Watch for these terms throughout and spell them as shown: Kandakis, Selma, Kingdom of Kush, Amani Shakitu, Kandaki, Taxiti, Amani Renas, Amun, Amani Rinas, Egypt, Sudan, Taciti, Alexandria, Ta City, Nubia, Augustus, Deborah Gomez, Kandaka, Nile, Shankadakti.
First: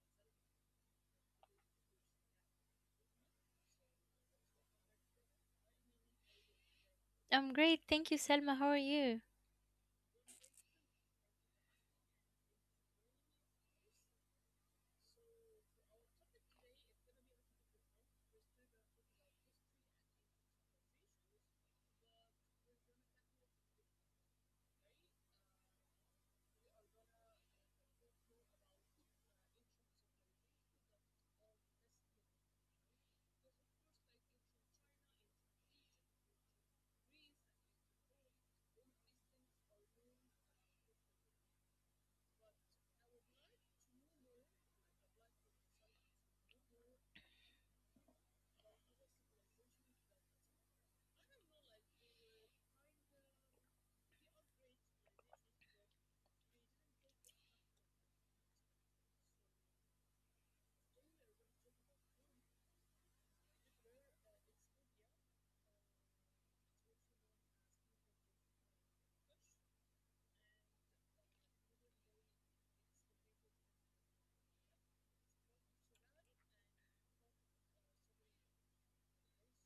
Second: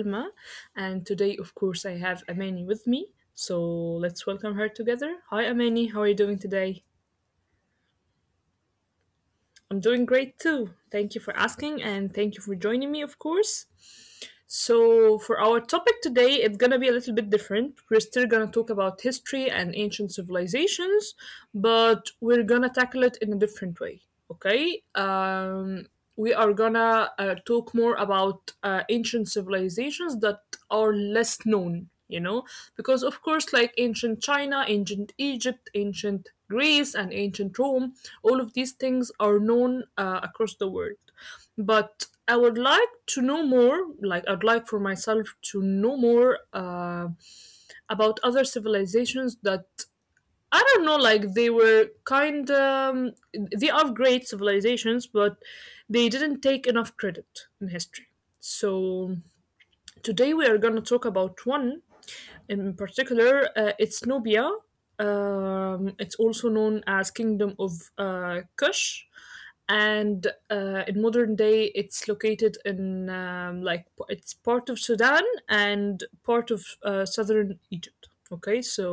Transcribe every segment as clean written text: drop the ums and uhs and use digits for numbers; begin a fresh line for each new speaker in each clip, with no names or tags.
Salma, and today, of course, I have Amani with me. So let's welcome her together. Hi, Amani. How are you doing today?
I'm great. Thank you, Selma. How are you?
I'm doing great too. Thank you for asking and thank you for joining me, of course. So, for our topic today, it's gonna be a little bit different. We're still gonna talk about history and ancient civilizations, but we're gonna tackle it in a different way, okay? We are gonna talk more about ancient civilizations that are less known because of course, like ancient China, ancient Egypt, ancient Greece, and ancient Rome, all of these things are known across the world. But I would like to know more. Like I'd like for myself to know more about other civilizations that I don't know. Like they were kind, they are great civilizations, but they didn't take enough credit in history. So today we are going to talk about one in particular. It's Nubia. It's also known as Kingdom of Kush, and in modern day, it's located in like it's part of Sudan and part of southern Egypt. Okay, so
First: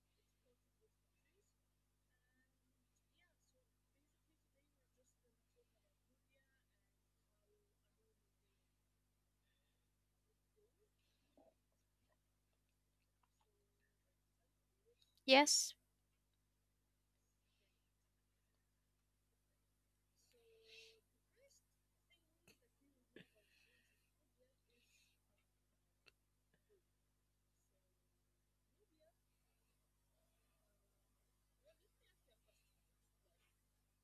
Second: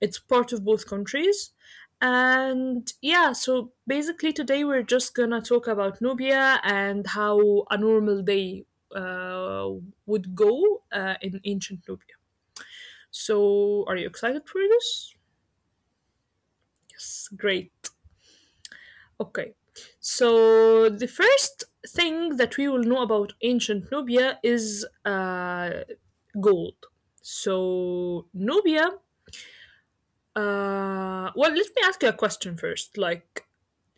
it's part of both countries. And yeah, so basically today we're just gonna talk about Nubia and how a normal day uh, would go in ancient Nubia. So are you excited for this?
Yes,
Yes, great. Okay. So the first thing that we will know about ancient Nubia is gold. So Nubia, well, let me ask you a question first. Like,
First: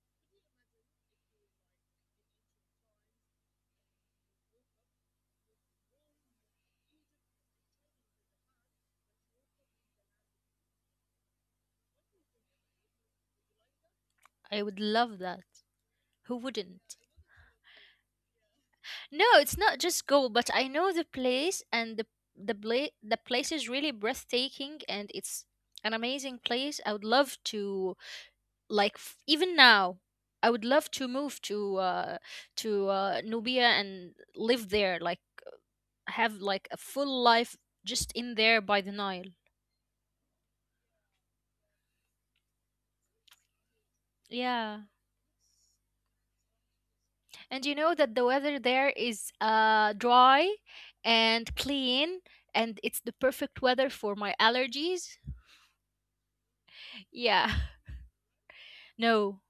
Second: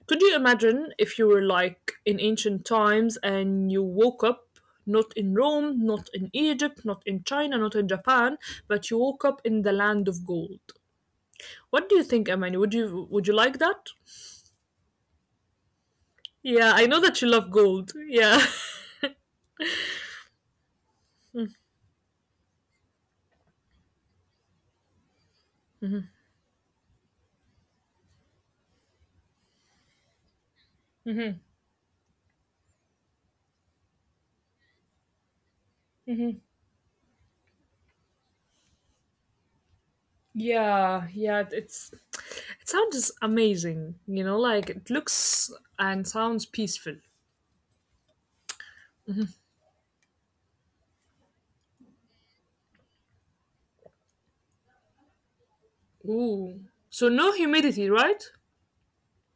could you imagine if you were like in ancient times and you woke up not in Rome, not in Egypt, not in China, not in Japan, but you woke up in the land of gold? What do you think, Amani? Would you like that?
I would love that. Who
Yeah, I
wouldn't?
know that you love gold. Yeah.
No, it's not just Goa, but I know the place and the the place is really breathtaking, and it's an amazing place. I would love to, like, even now I would love to move to Nubia and live there, like, have like a full life just in there by the Nile.
Yeah, yeah, it sounds amazing, you know,
Yeah.
like it looks and sounds peaceful.
And you know that the weather there is dry and clean, and it's the perfect weather for my allergies.
Ooh. So no
Yeah,
humidity, right?
no.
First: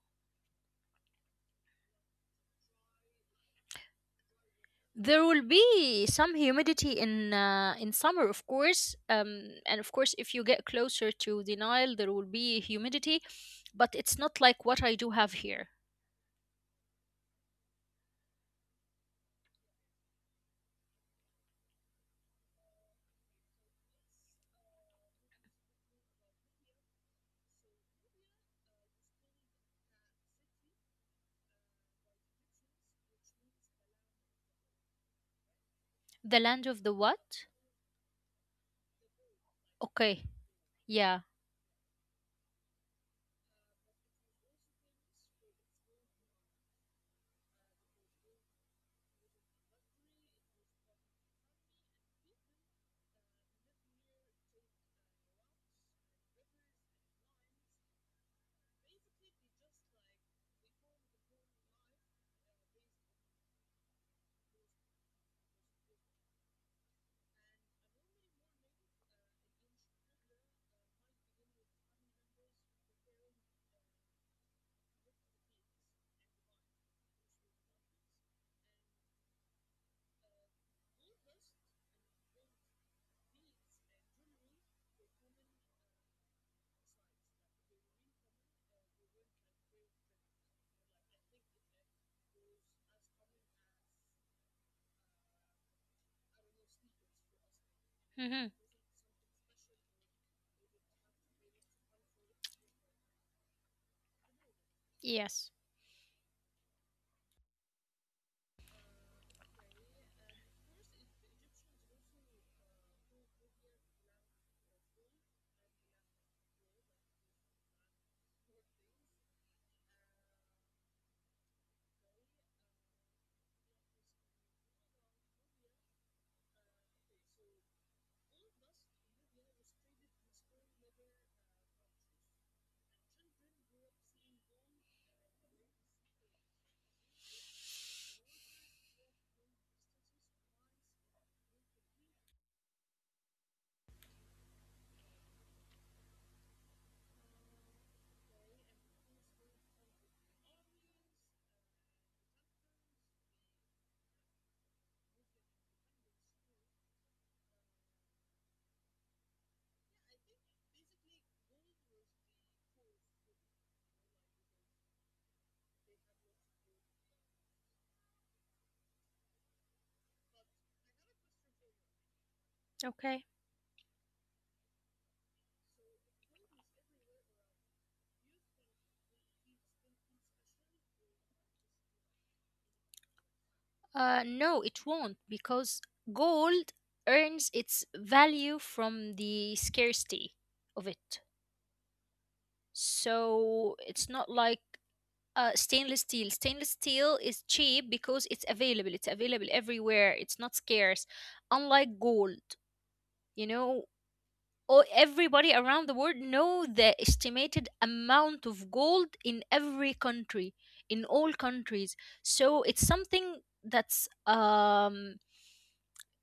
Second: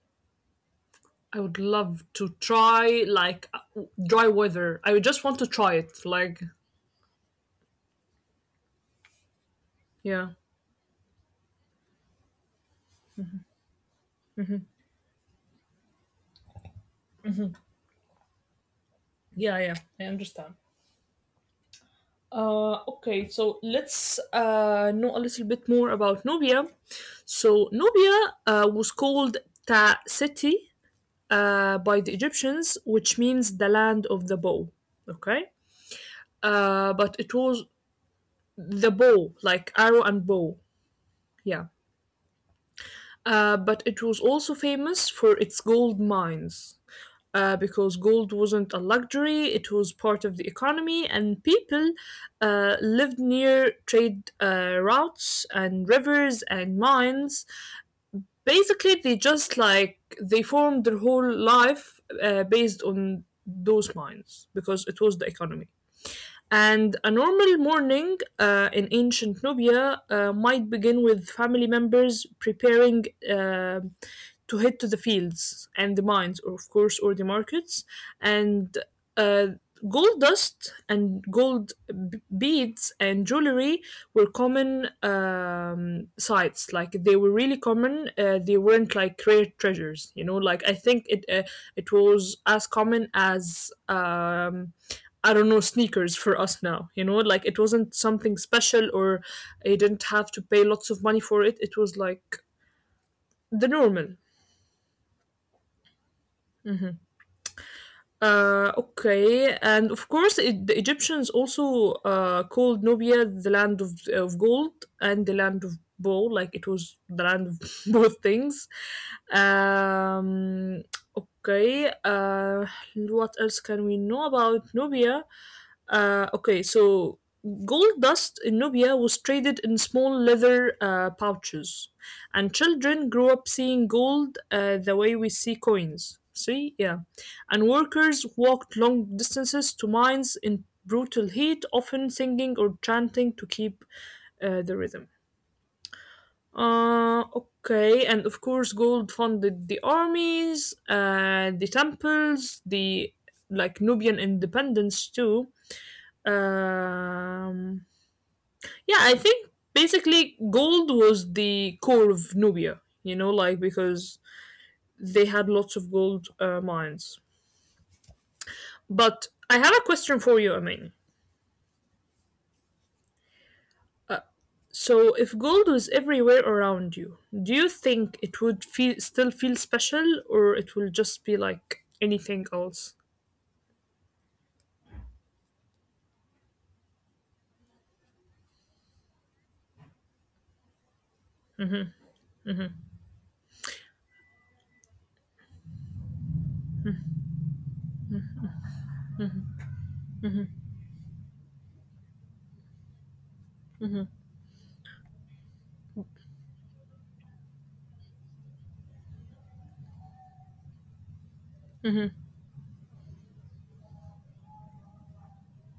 I would love to try like dry weather. I would just
There
want
will
to try it.
be some
Like,
humidity in summer, of course, and of course,
yeah,
if you get closer to the Nile, there will be humidity, but it's not like what I do have here.
yeah, yeah. I understand. Okay, so let's know a little bit more about Nubia. So Nubia was called Ta City by the Egyptians, which means the land of the bow. Okay,
The land of the
but it
what?
was the bow, like arrow
Okay,
and bow.
yeah.
Yeah, but it was also famous for its gold mines. Uh, because gold wasn't a luxury, it was part of the economy, and people lived near trade routes and rivers and mines. Basically, they just like they formed their whole life based on those mines because it was the economy. And a normal morning in ancient Nubia might begin with family members preparing to head to the fields and the mines, or of course, or the markets. And uh, gold dust and gold beads and jewelry were common sights. Like they were really common. They weren't like rare treasures, you know. Like I think it it was as common as. I don't know, sneakers for us now. You know, like it wasn't
Hmm.
something special, or I didn't have to pay lots of money for it. It was like the normal.
Yes,
Mhm. Okay, and of course, the Egyptians also called Nubia the land of gold and the land of bow, like it was the land of both things. Um, okay, what else can we know about Nubia? Okay, so gold dust in Nubia was traded in small leather pouches, and children grew up seeing gold the way we see coins. See, yeah, and workers walked long distances to mines in brutal heat, often singing or chanting to keep the rhythm. Okay, and of course, gold funded the armies, the temples, the like Nubian independence too, um, yeah, I think basically gold was the core of Nubia, you know, like because they had lots of gold mines. But I have a question for you, Amin.
okay.
Uh, so, if gold was everywhere around you, do you think it would feel still feel special, or it will just be like anything else?
No, it won't, because gold earns its value from the scarcity of it. So it's not like stainless steel. Stainless steel is cheap because it's available. It's available everywhere. It's not scarce, unlike gold. You know,
Mm-hmm.
oh, everybody around the world know the estimated amount of gold in every country, in all countries.
Mm-hmm.
So it's something that's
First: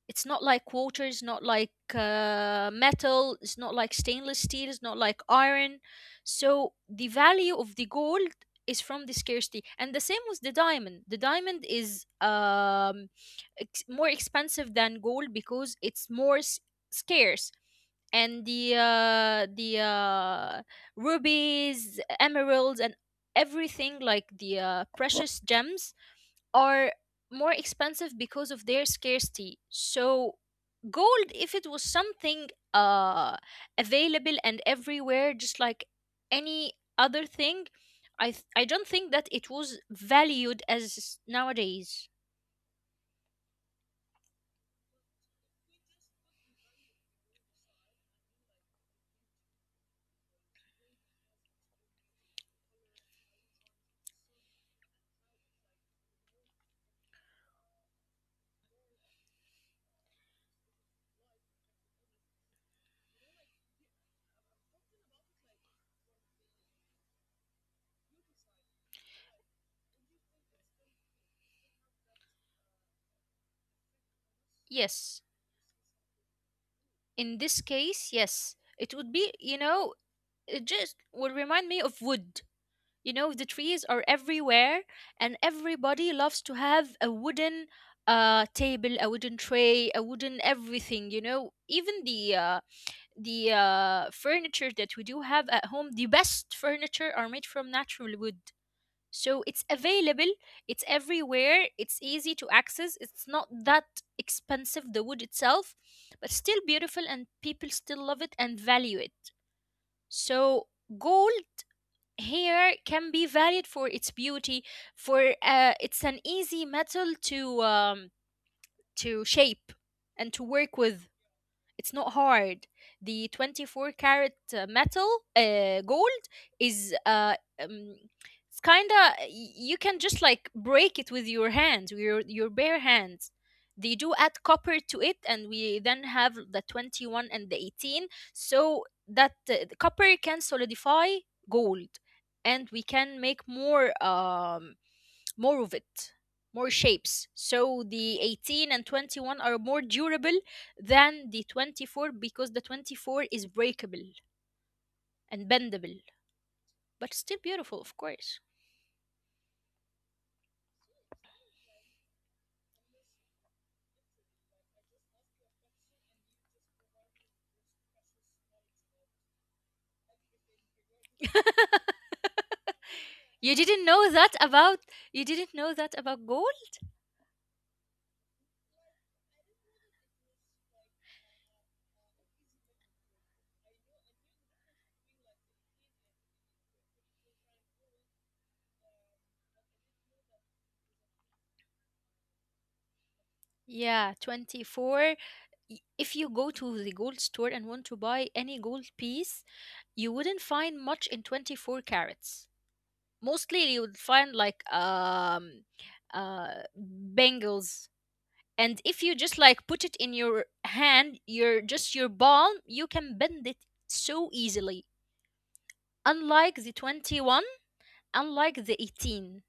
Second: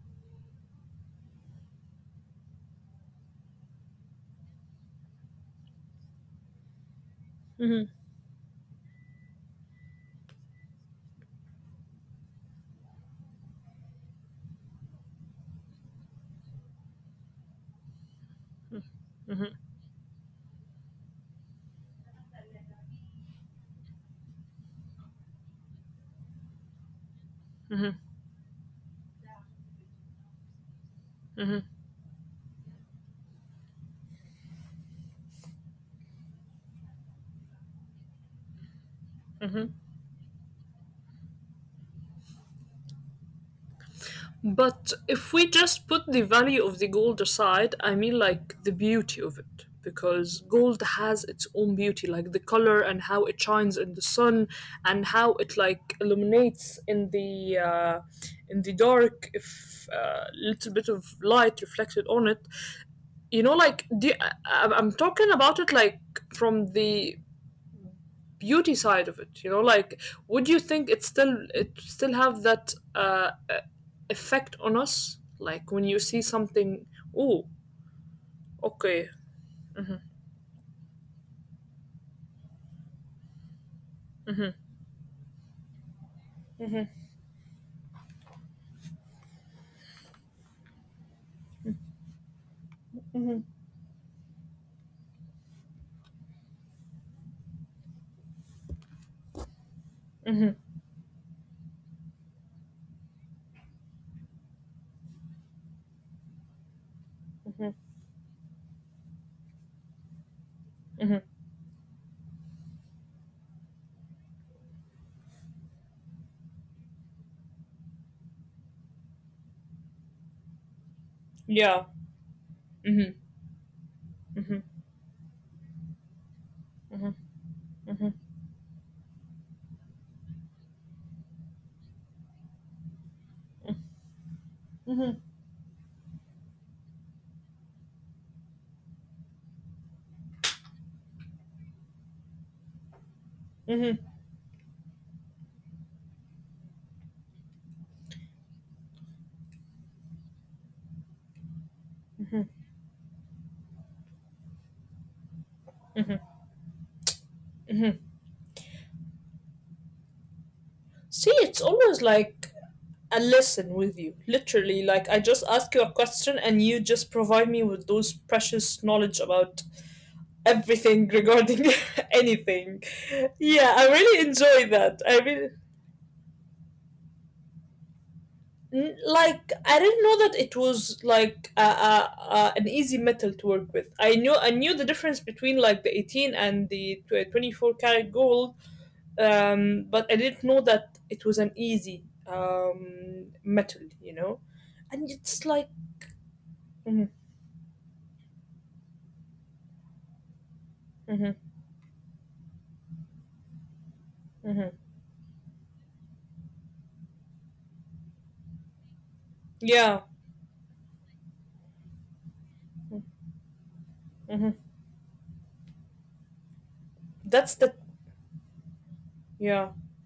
it's not like water, it's not like metal, it's not like stainless steel, it's not like iron. So the value of the gold is from the scarcity, and the same with the diamond. The diamond is more expensive than gold because it's more scarce. And the rubies, emeralds, and everything like the precious gems are more expensive because of their scarcity. So gold, if it was something uh, available and everywhere, just like any other thing, I don't think that it was valued as nowadays.
But if we just put the value of the gold aside, I mean like the beauty of it, because gold has its own beauty, like the color and how it shines in the sun and how it like illuminates in the dark if a little bit of light reflected on it. You know, like I'm talking about it like from the beauty side of it, you know, like would you think it still have that effect on us, like
Yes,
when you see something. Oh,
in this case,
okay.
yes, it would be. You know, it just would remind me of wood. You know, the trees are everywhere, and everybody loves to have a wooden table, a wooden tray, a wooden everything. You know, even the furniture that we do have at home, the best furniture are made from natural wood. So it's
Hmm.
available, it's everywhere, it's easy to access. It's not that expensive, the wood itself, but still beautiful,
Hmm.
and people still love it and value it.
Hmm.
So gold hair can be valued for its beauty, for it's an easy metal to shape and to work with.
Yeah.
It's not
Hmm.
hard. The
Hmm.
24
Hmm.
karat metal gold is,
Hmm.
um, it's kind of, you can just like break it with your hands, with your bare hands. They do add
Hmm.
copper to it, and we then have the 21 and the 18, so that the copper can solidify gold, and we can make
Hmm.
more. More of it, more shapes. So the 18 and 21 are more durable than the 24, because the 24 is breakable and bendable, but still beautiful, of course.
See, it's always like a lesson with you, literally, like I just ask you a question and you just provide me with those precious knowledge about everything regarding anything. Yeah, I
You
really
didn't
enjoy
know that
that. I
about
really
you didn't know that about gold?
Like I didn't know that it was like an easy metal to work with. I knew the difference between like the 18 and the 24 karat gold, but I didn't know that it was an easy metal, you know.
Yeah,
And it's like,
24. If you
hmm.
go to the gold store and want to buy any gold piece, you wouldn't find
Hmm.
much in 24 carats. Mostly you would
Hmm.
find like bangles. And if you just
Yeah.
like put it in your hand, your just your palm, you can bend it
Hmm.
so easily, unlike the
That's the
21, unlike the
yeah.
18,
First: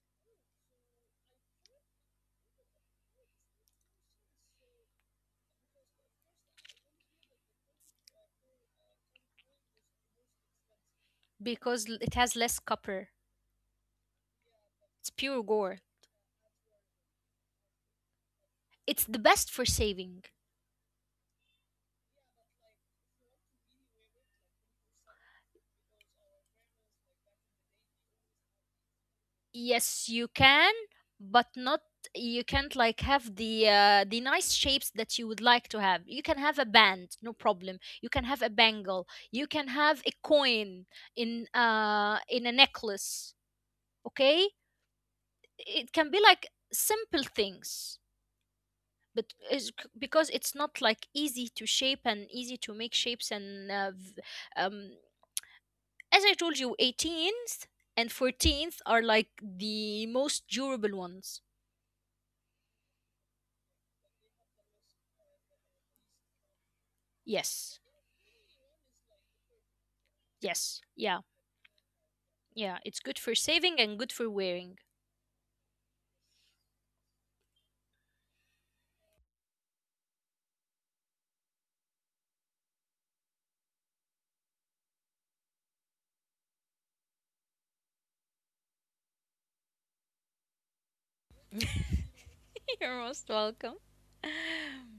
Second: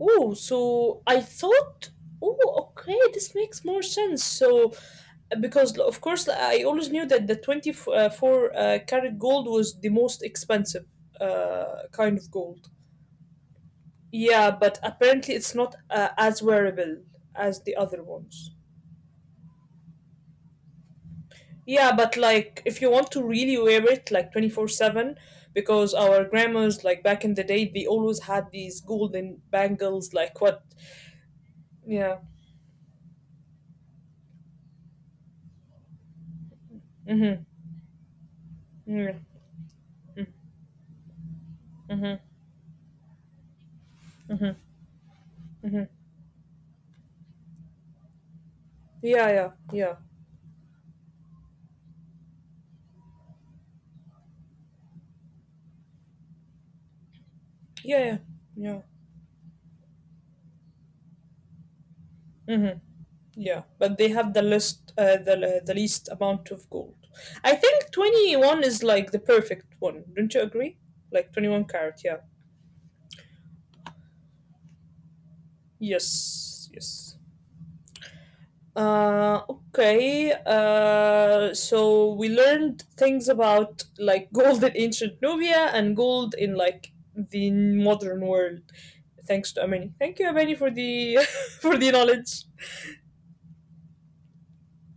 Oh, so I thought. Oh, okay, this makes more sense. So because of course I always knew that the 24 carat gold was the most expensive
because it
kind of
has less
gold.
copper.
Yeah, but
It's
apparently
pure
it's not
gore.
as wearable as the other ones.
It's the best for saving.
Yeah, but like if you want to really wear it like 24/7, because our grandmas, like back in the day, they always had these golden
Yes,
bangles
you
like what.
can, but not,
Yeah.
you can't like have the nice shapes that you would like to have. You can have a band, no
Mhm.
problem. You can have a bangle.
Yeah.
You can have a coin in uh
Mhm.
in a necklace. Okay?
Mhm. Mhm.
It can be like simple things.
Yeah,
But
yeah.
is,
Yeah.
because it's not like easy to shape and easy to make shapes, and um, as I told you, 18th
Yeah,
and
yeah. Yeah.
14th are like the most durable ones.
Mhm. Yeah, but they have the list, the least amount of gold. I
Yes.
think 21 is like the perfect one. Don't you
Yes.
agree?
Yeah.
Like 21 carat. Yeah.
Yeah. It's good for saving and good for wearing.
Yes. Yes. Okay. So we learned things about like gold in ancient Nubia and gold in like the modern world, thanks to Amini. Thank you, Amini, for the for the knowledge.
You're most welcome.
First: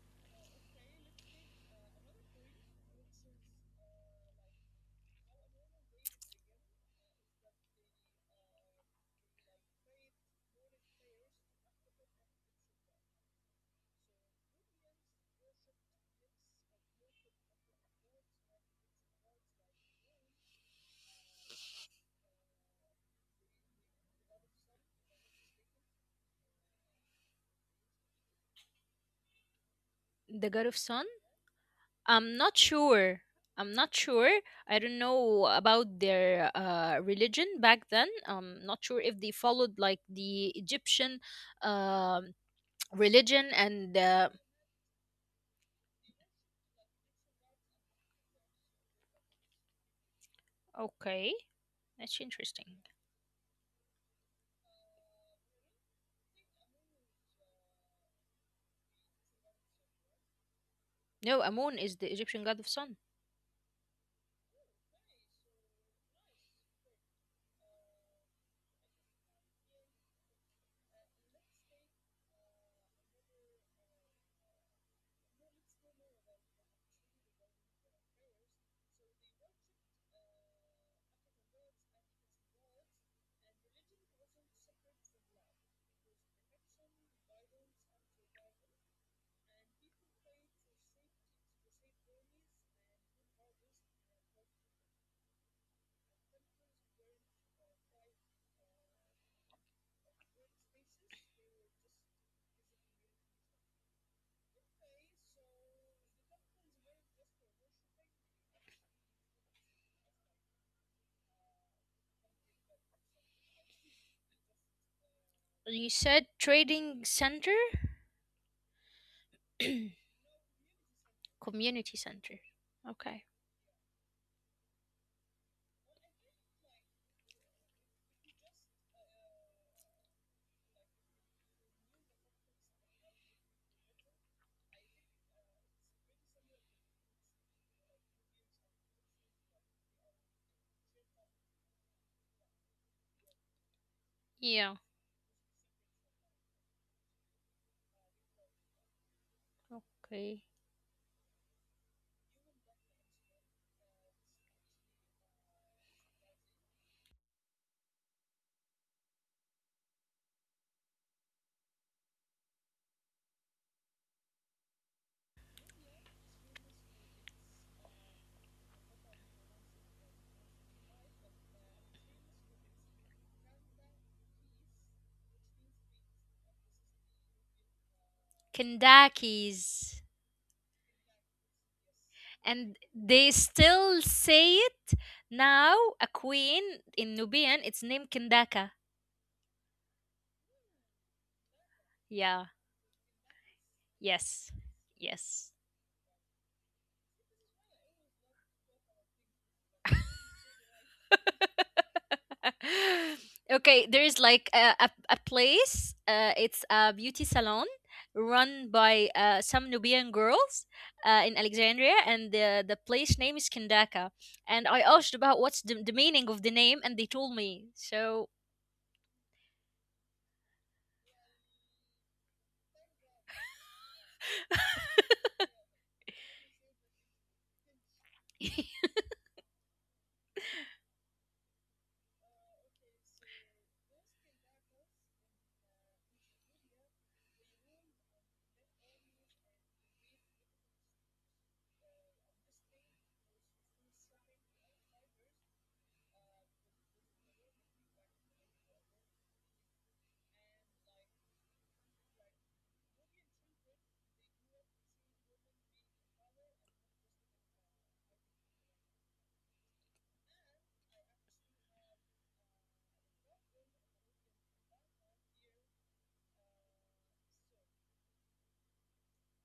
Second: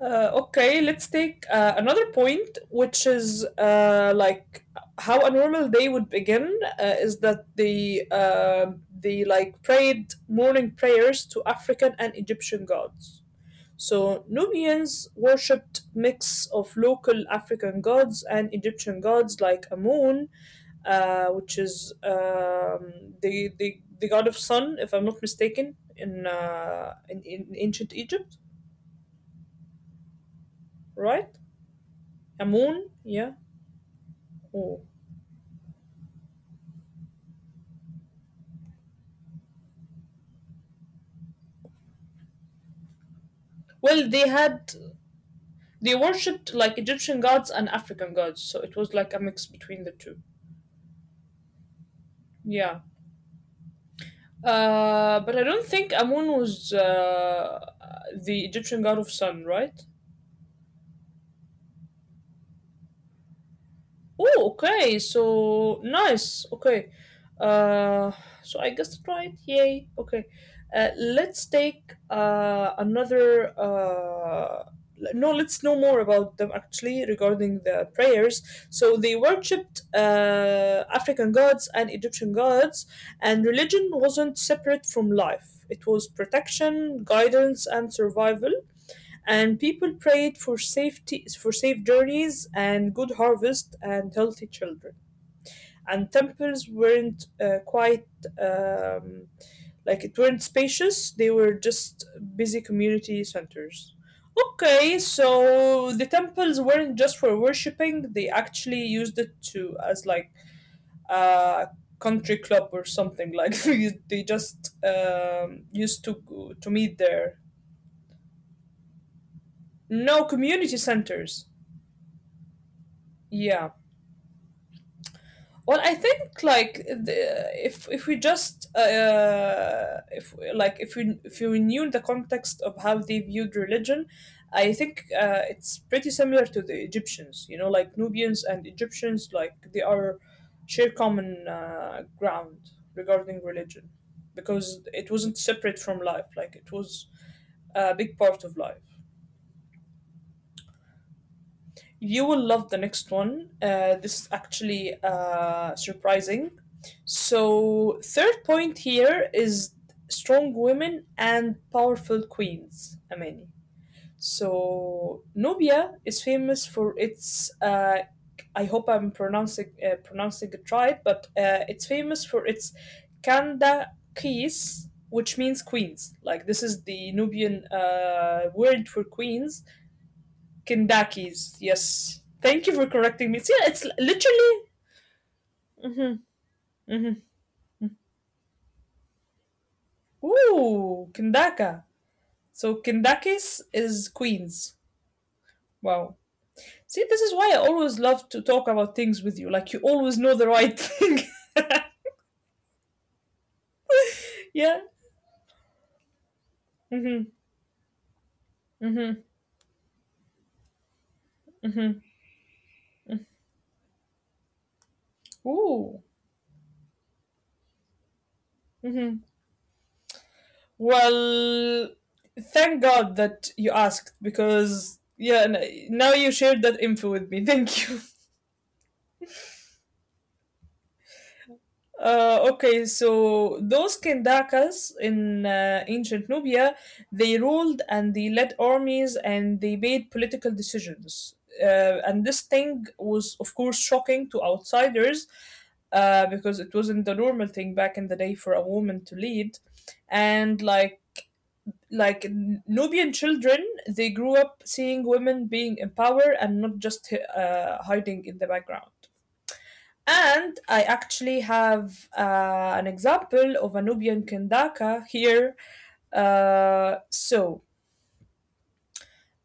Okay, let's take another point, which is like how a normal day would begin is that the they like prayed morning prayers to African and Egyptian gods. So Nubians worshipped mix of local African gods and Egyptian gods like Amun, which is the god of sun, if I'm not mistaken, in in ancient Egypt,
The God of Sun?
right?
I'm
A
not
moon,
sure.
yeah.
I'm not sure.
Oh.
I don't know about their religion back then. I'm not sure if they followed like the Egyptian um religion and.
Well, they had they worshipped like Egyptian gods and African gods, so it was like a mix between the two.
Okay. That's
Yeah.
interesting.
Uh, but I don't think Amun was the Egyptian god of sun, right?
No, Amun is the Egyptian god of sun.
Oh, okay. So nice. Okay. Uh, so I guessed it right. Yay. Okay. Let's take another. No, let's know more about them actually regarding the prayers. So they worshipped African gods and Egyptian gods, and religion wasn't separate from life. It was protection, guidance, and survival, and people prayed for safety, for safe journeys and good harvest and healthy children. And temples weren't quite um, like it weren't spacious. They were just busy community centers. Okay, so the temples weren't just for worshipping. They actually used it to, as like a country club or something, like they just
You
used
said
to meet
trading
there.
center?
No, community centers.
Community center. Okay.
Yeah. Well, I think like if we just if like if we if you knew the context of how they viewed religion, I think it's pretty similar to the Egyptians. You know, like Nubians and Egyptians, like they are share common ground regarding religion,
Yeah.
because it wasn't separate from life. Like it was a big part of life.
Okay.
You will love the next one. This is actually surprising. So, third point here is strong women and powerful queens, Amani. So, Nubia is famous for its. I hope I'm pronouncing it right, but it's famous for its Kanda Kis, which means queens. Like this is the Nubian word for
Kandakis.
queens. Kindakis, yes. Thank you
And
for correcting
they
me. See, it's
still say
literally.
it now. A
Mm-hmm,
queen in
mm-hmm.
Nubian, it's named Kandaka.
Ooh, Kindaka.
Yeah.
So Kindakis is
Yes.
Queens.
Yes.
Wow. See, this is why I always love to talk about things with you. Like you always know the right thing.
Okay, there's like a,
Yeah.
a, a place, it's a beauty
Mm-hmm.
salon run by
Mm-hmm.
some Nubian girls in Alexandria,
Mm-hmm.
and the place name is Kandaka. And I asked about what's the
Ooh.
meaning of the name, and they told me. So
Mm-hmm. Well, thank God that you asked, because yeah, now you shared that info with me. Thank you. Okay, so those Kendakas in ancient Nubia, they ruled and they led armies and they made political decisions. And this thing was, of course, shocking to outsiders because it wasn't the normal thing back in the day for a woman to lead. And like Nubian children, they grew up seeing women being in power and not just hiding in the background. And I actually have an example of a Nubian kendaka here. Uh, so,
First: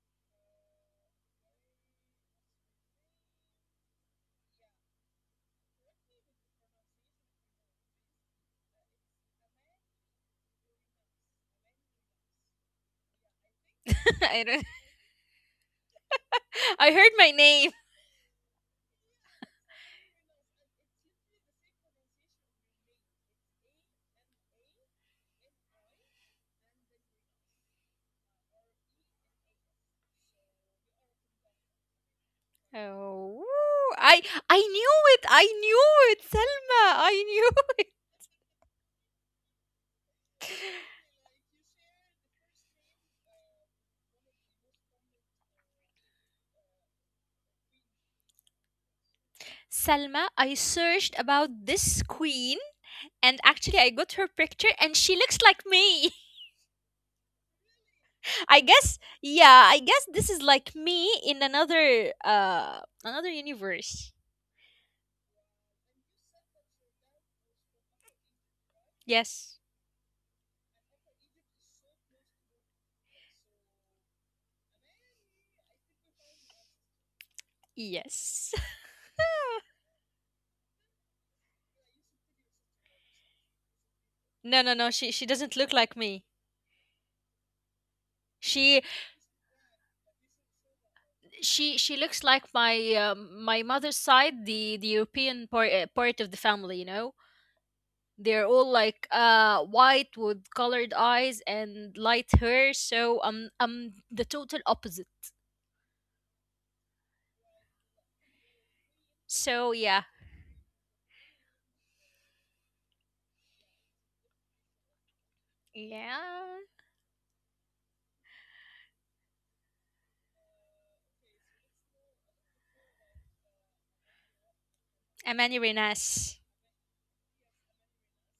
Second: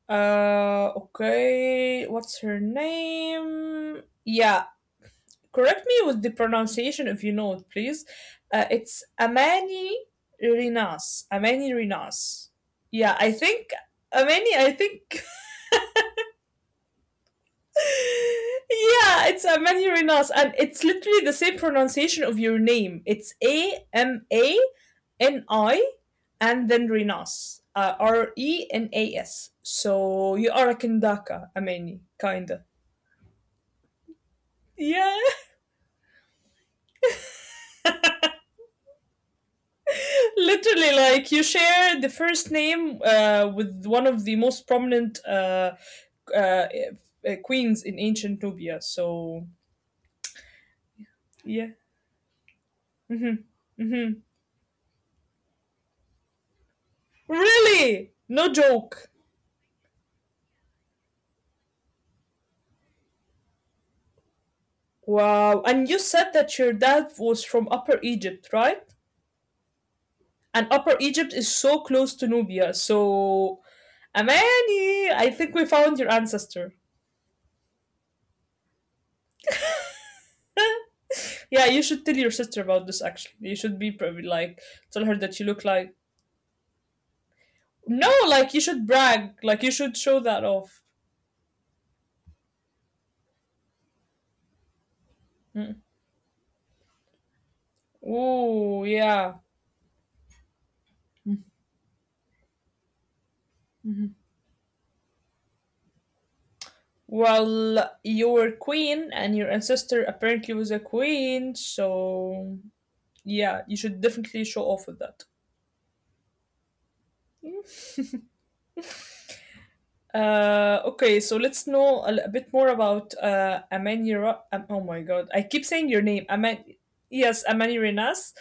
okay, what's her name? Yeah, correct me with the pronunciation if you know it, please. It's Amani Rinas. Amani Rinas. Yeah, I think
I,
Amani.
don't,
I think
I heard my name.
yeah, it's Amani Renas, and it's literally the same pronunciation of your name. It's Amani, and then Renas, Renas. So you are a Kendaka, Amani, kinda.
Oh, I, I knew
Yeah,
it. I knew it, Selma. I knew it.
literally, like you share the first name with one of the most prominent uh, uh, queens in ancient Nubia. So
Salma, I searched
yeah,
about this queen,
hmm
and actually I got
hmm
her picture, and she looks like me.
really, no
I guess,
joke.
yeah, I guess this is like me in another universe.
Wow. And you said that your dad was from Upper Egypt, right?
Yes.
And Upper Egypt is so close to Nubia. So, Amani, I think we found your ancestor.
Yes.
Yeah, you should tell your sister about this actually. You should be probably like
No, no, no,
tell
she
her
she
that you
doesn't
look
look
like.
like me.
No, like you
She
should brag. Like you should show that off.
she looks like my mother's side, the European part, part of the family, you know. They're all
Ooh,
like
yeah.
white with colored eyes and light hair, so I'm the total opposite.
Well, you were queen and your
So
ancestor
yeah,
apparently was a queen, so yeah, you should definitely show off with that.
yeah.
Okay, so let's know a, bit more about Amani. Oh my God, I
Amani
keep saying your name.
Renas.
Amani. Yes, Amani Renas.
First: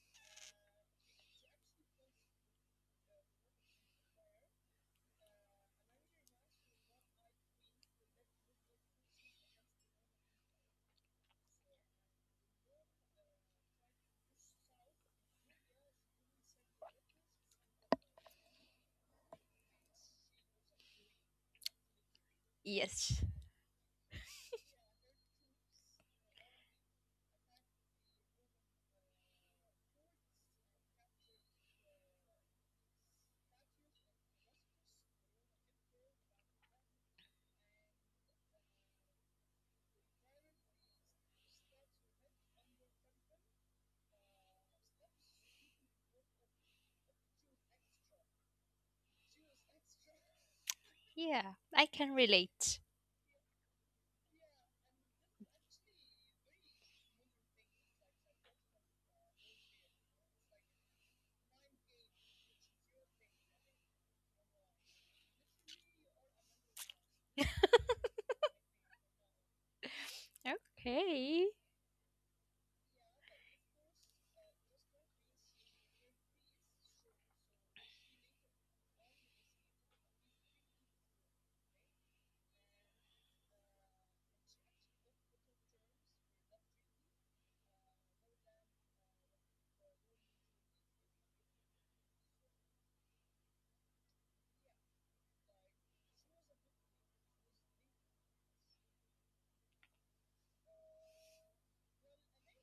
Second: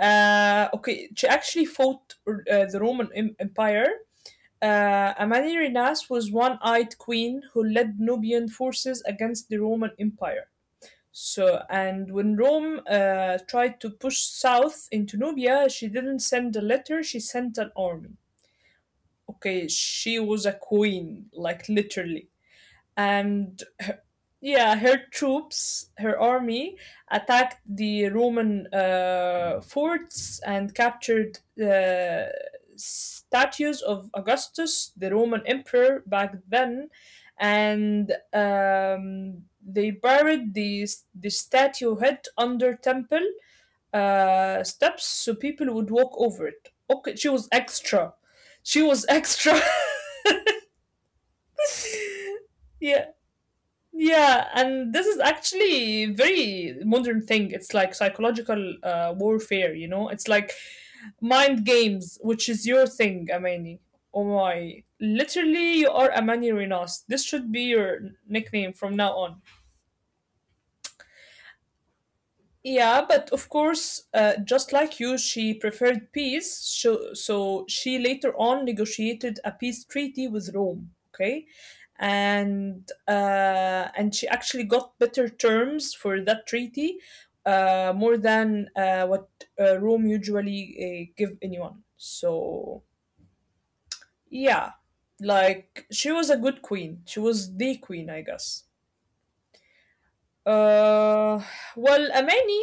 Okay, she actually fought the Roman Empire. Amani Renas was one-eyed queen who led Nubian forces against the Roman Empire. So, and when Rome tried to push south into Nubia, she didn't send a letter. She sent an army. Okay, she was a queen, like literally
Yes.
and her, yeah, her troops, her army attacked the Roman forts and captured statues of Augustus, the Roman emperor back then, and they buried the statue head under temple steps so people would walk over it. Okay, she was extra. She was extra.
Yeah, I can relate.
yeah. Yeah, and this is actually very modern thing. It's like psychological warfare, you know? It's like mind games, which is your thing, Amani. Oh my. Literally, you are Amani Renas. This should be your nickname from now on.
Okay.
Yeah, but of course, just like you, she preferred peace. So, so she later on negotiated a peace treaty with Rome. Okay, and and she actually got better terms for that treaty, more than what Rome usually give anyone. So yeah, like she was a good queen. She was the queen, I guess. Uh, well, Amani,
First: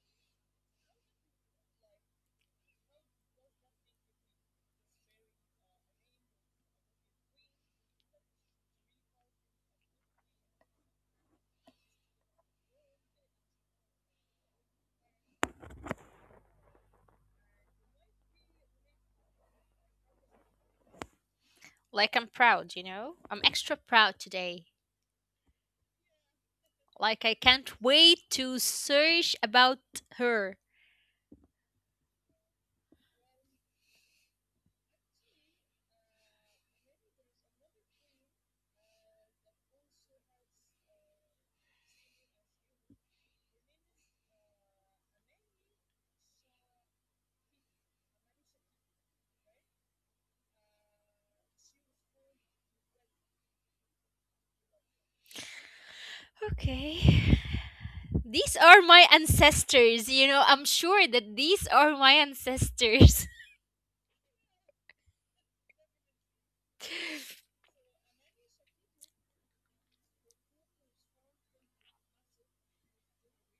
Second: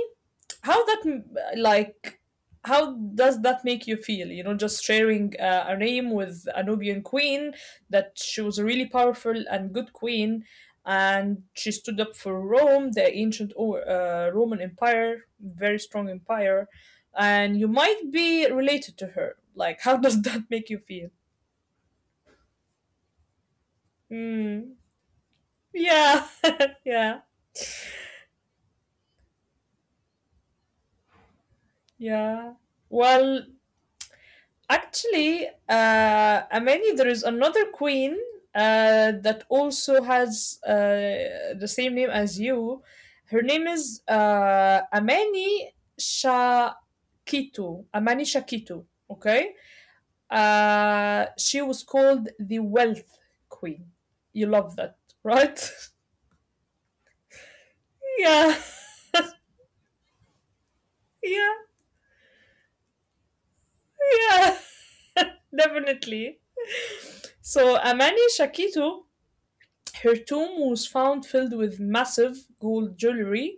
how that m- like how does that make you feel? You know, just sharing a name with a Nubian queen that she was a really powerful and good queen, and she stood up for Rome, the ancient Roman Empire, very strong empire, and you might be related to her. Like, how does that make you feel?
Like I'm proud, you know? I'm extra proud today.
Hmm. Yeah, yeah,
Like I can't wait to search about her.
yeah. Well, actually, Amani, there is another queen that also has the same name as you. Her name is Amani Shakitu. Amani Shakitu. Okay. She was called the Wealth Queen. You love that, right?
Okay.
yeah,
These are my ancestors, you know? I'm sure that
yeah,
these are my ancestors.
yeah. Definitely. So Amani Shakitu, her tomb was found filled with massive gold jewelry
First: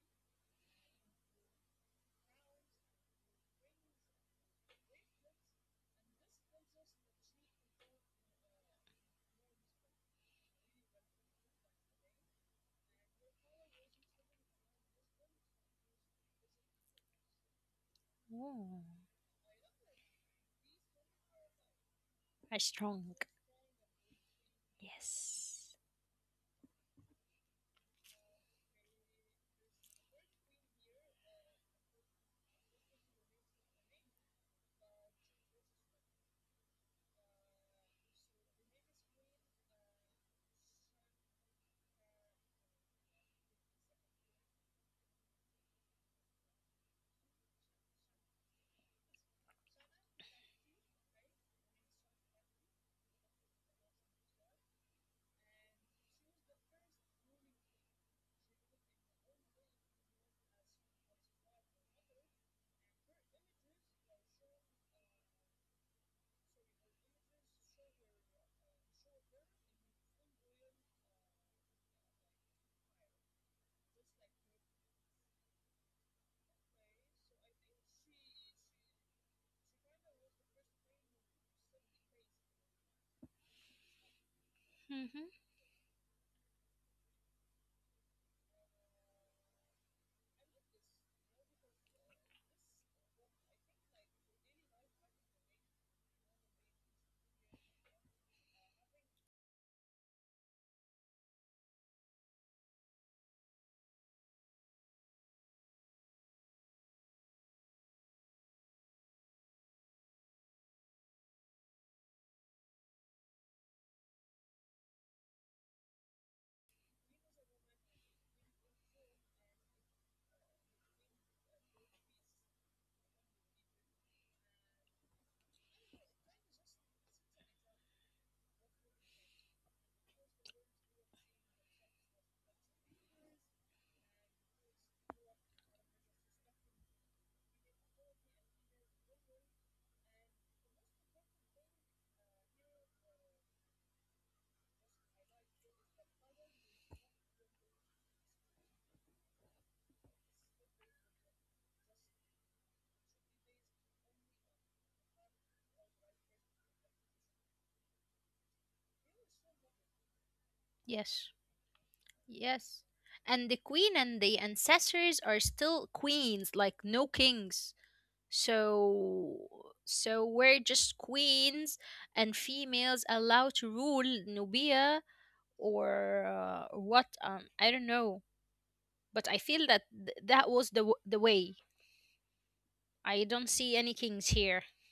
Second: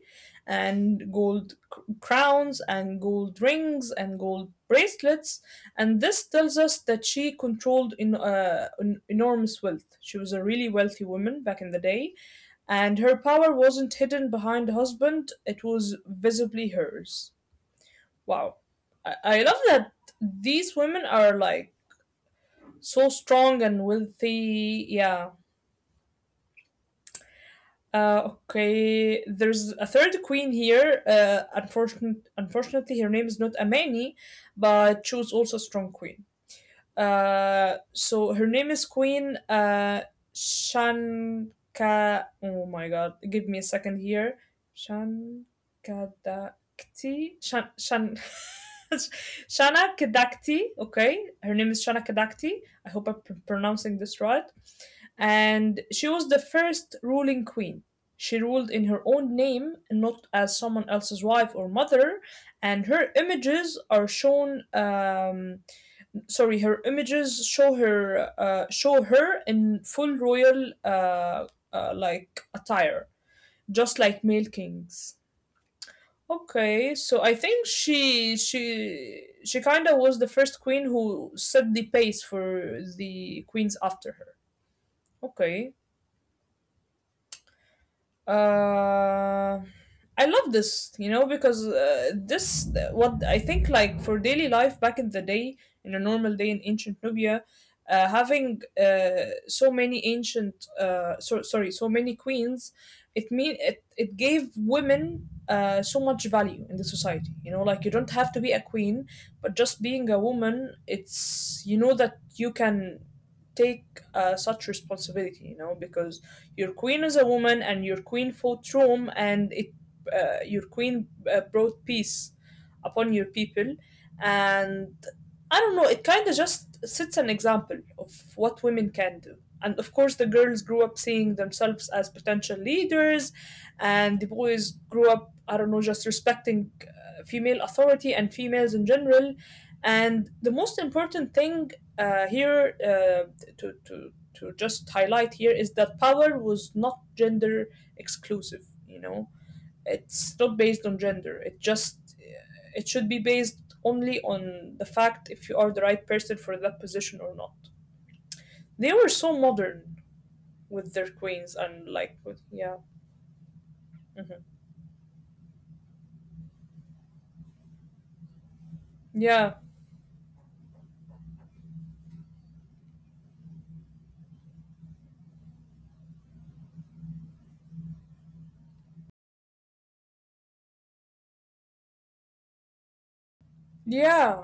and gold crowns and gold rings and gold bracelets. And this tells us that she controlled in, enormous wealth. She was a really wealthy woman back in the day, and her power wasn't hidden behind a husband, it was visibly hers. Wow. I love that these women are like
Are
so
strong.
strong and wealthy. Yeah.
Yes.
Okay, there's a third queen here. Unfortunately, her name is not Amani, but she was also a strong queen. So her name is Queen Shanka. Oh my god, give me a second here. Shankadakti. Shan, Shan, Shana Kadakti. Okay, her name is Shana Kadakti. I hope I'm pronouncing this right. And she was the first ruling queen. She ruled in her own name, not as someone else's wife or mother, and her images show her in full royal like attire, just like male kings. Okay, so I think she kind of was the first queen who set the pace for the queens after her.
Mm-hmm.
Okay. uh, I love this, you know, because this what I think like for daily life back in the day, in a normal day in ancient Nubia, having so many ancient, so, sorry, so many queens, it mean it it gave women so much value in the society. You know, like you don't have to be a queen, but just being a woman, it's you know that you can take such responsibility. You know, because your queen is a woman and your queen fought Rome and it your queen brought peace upon your people, and I don't know, it kind of just sets an example of what women can do. And of course the girls grew up seeing themselves as potential leaders, and the boys grew up, I don't know, just respecting female authority and females in general. And the most important thing here to just highlight here is that power was not gender exclusive, you know. It's not based on gender, it just, it should be based only on the fact if you are the right person for that position or not. They were so modern with their
Yes.
queens, and like with,
Yes.
yeah.
And the queen and the
Hmm,
ancestors are still queens, like no kings. So,
yeah,
so we're just queens, and females allowed to rule Nubia, or what I don't know, but I feel that that was the way. I don't see any kings here.
yeah.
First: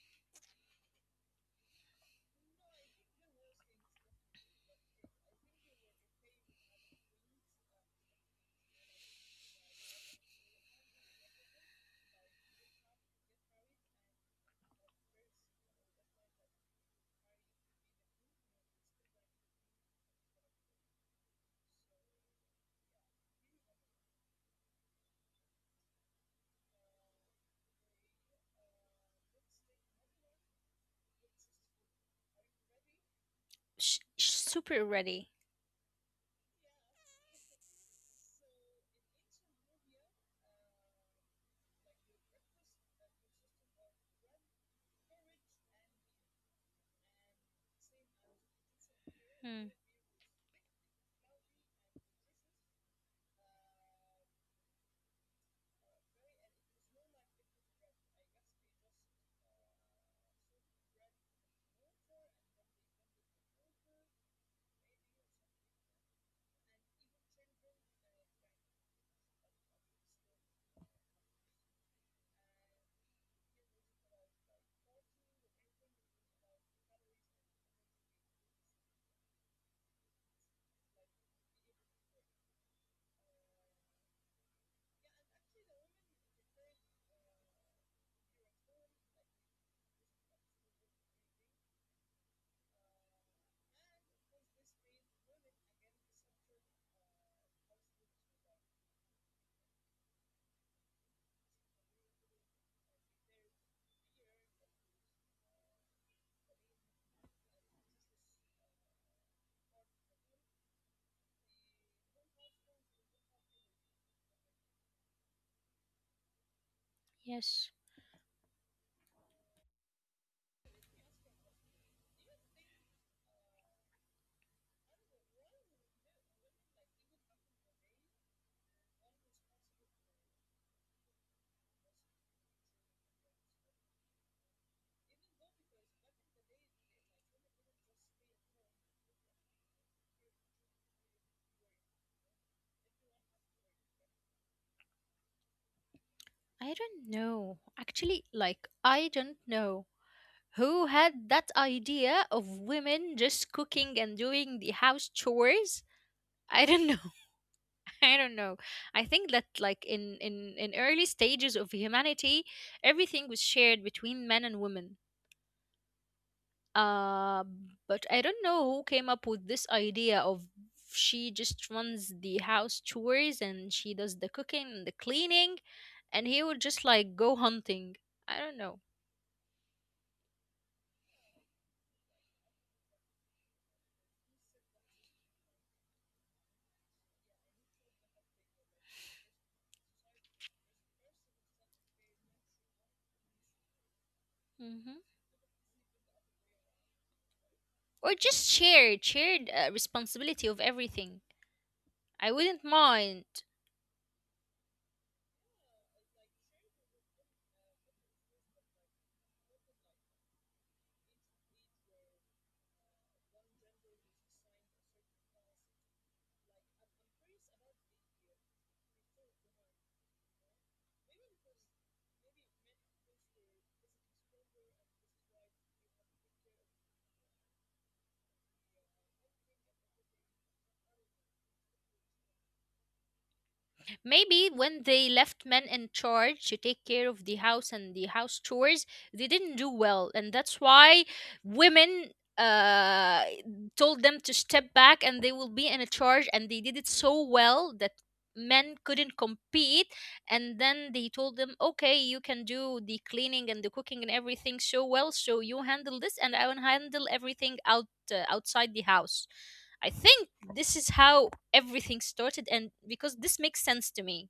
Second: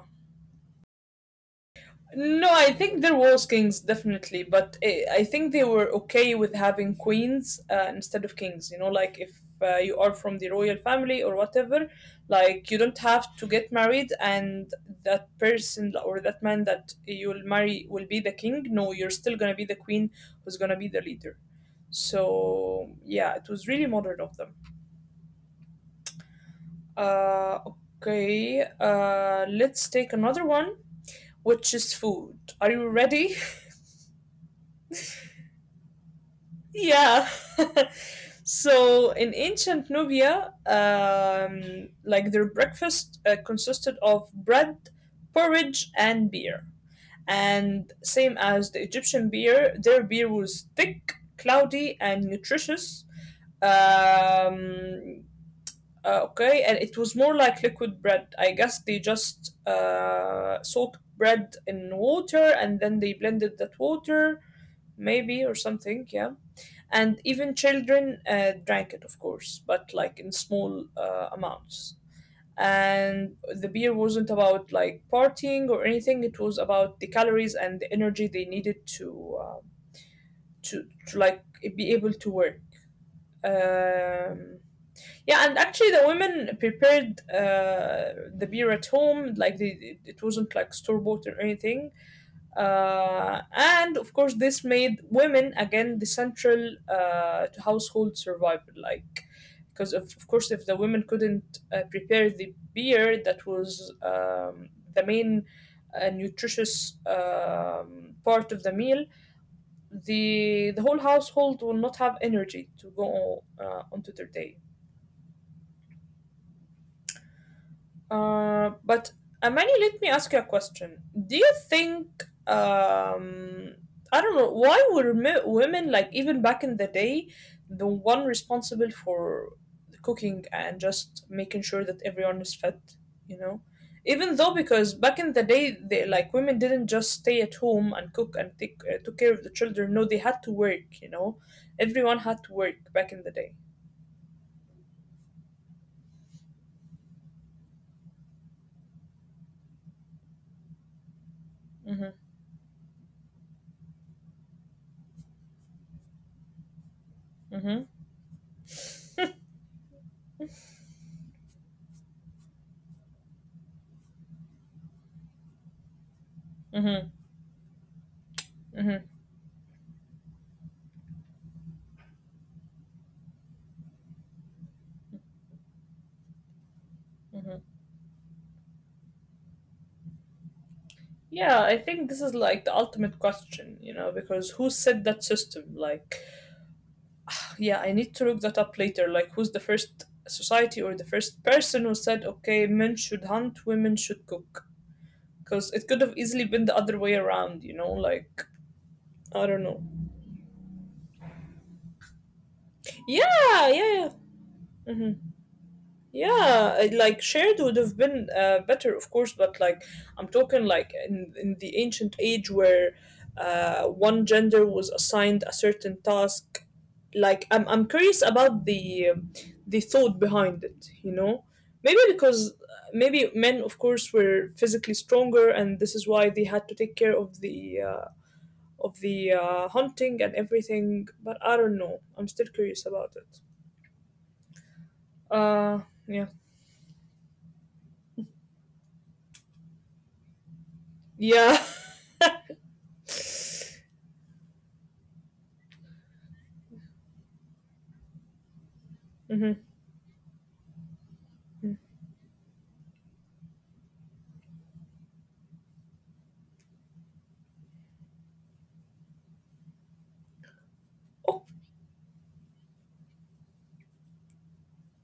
No, I think there was kings definitely, but I think they were okay with having queens instead of kings. You know, like if you are from the royal family or whatever, like you don't have to get married, and that person or that man that you'll marry will be the king. No, you're still gonna be the queen who's gonna be the leader. So yeah, it was really modern of them. Uh, okay, let's take another one, which is food. Are you ready?
Super ready.
Yeah. So in ancient Nubia, like their breakfast consisted of bread, porridge, and beer. And same as the Egyptian beer, their
Hmm.
beer was thick, cloudy, and nutritious. Um, okay, and it was more like liquid bread. I guess they just soaked bread in water and then they blended that water, maybe, or something. Yeah, and even children drank it of course, but like in small amounts. And the beer wasn't about like partying or anything, it was about the calories and the energy they needed to to like be able to work. um, yeah, and actually the women prepared the beer at home, like they, it wasn't like store bought or anything. And of course, this made women again the central to household survival. Like, because of course, if the women couldn't prepare the beer, that was the main nutritious part of the meal. The whole household will not have energy to go onto their day.
Yes.
But Amani, let me ask you a question. Do you think um, I don't know, why were women like even back in the day the one responsible for cooking and just making sure that everyone is fed? You know, even though because back in the day they like women didn't just stay at home and cook and take took care of the children. No, they had to work. You know, everyone had to work back in the day.
I don't know. Actually, like I don't know who had that idea
Mm-hmm.
of women just cooking and doing the house chores. I don't know.
Mm-hmm.
I don't know. I think that, like, in early stages of humanity, everything was shared between men and women,
Mm-hmm.
uh but I don't know who
Mm-hmm.
came up with this idea of, she just runs the house chores, and she does the cooking and the cleaning, and he would just like
Mm-hmm.
go hunting. I don't know.
Yeah, I think this is like the ultimate question, you know, because who set that system? Like, yeah, I need to look that up later. Like, who's the first society or the first person who said, okay, men should hunt, women should cook? Because
Hmm.
it could have easily been the other way around, you know, like,
Or just
I don't know.
shared responsibility of everything. I wouldn't
Yeah, yeah.
mind.
Mhm. Yeah, like shared would have been better, of course, but like I'm talking like in the ancient age where one gender was assigned a certain task. Like I'm curious about the thought behind it, you know? Maybe because maybe men, of course, were physically stronger, and this is why they had to take care of the hunting and everything. But I don't know. I'm still curious about it.
Maybe when
Uh,
they
yeah,
left men in charge to take care of the house and the house chores, they didn't do well, and that's
yeah.
why women uh told them to step back, and they will be in a charge, and they did it so well that
Mhm.
men couldn't compete. And then they told them, okay, you can do the cleaning and the cooking and everything so well, so you handle this, and I will handle everything out, outside the house. I think this is how everything started, and because this makes sense to me.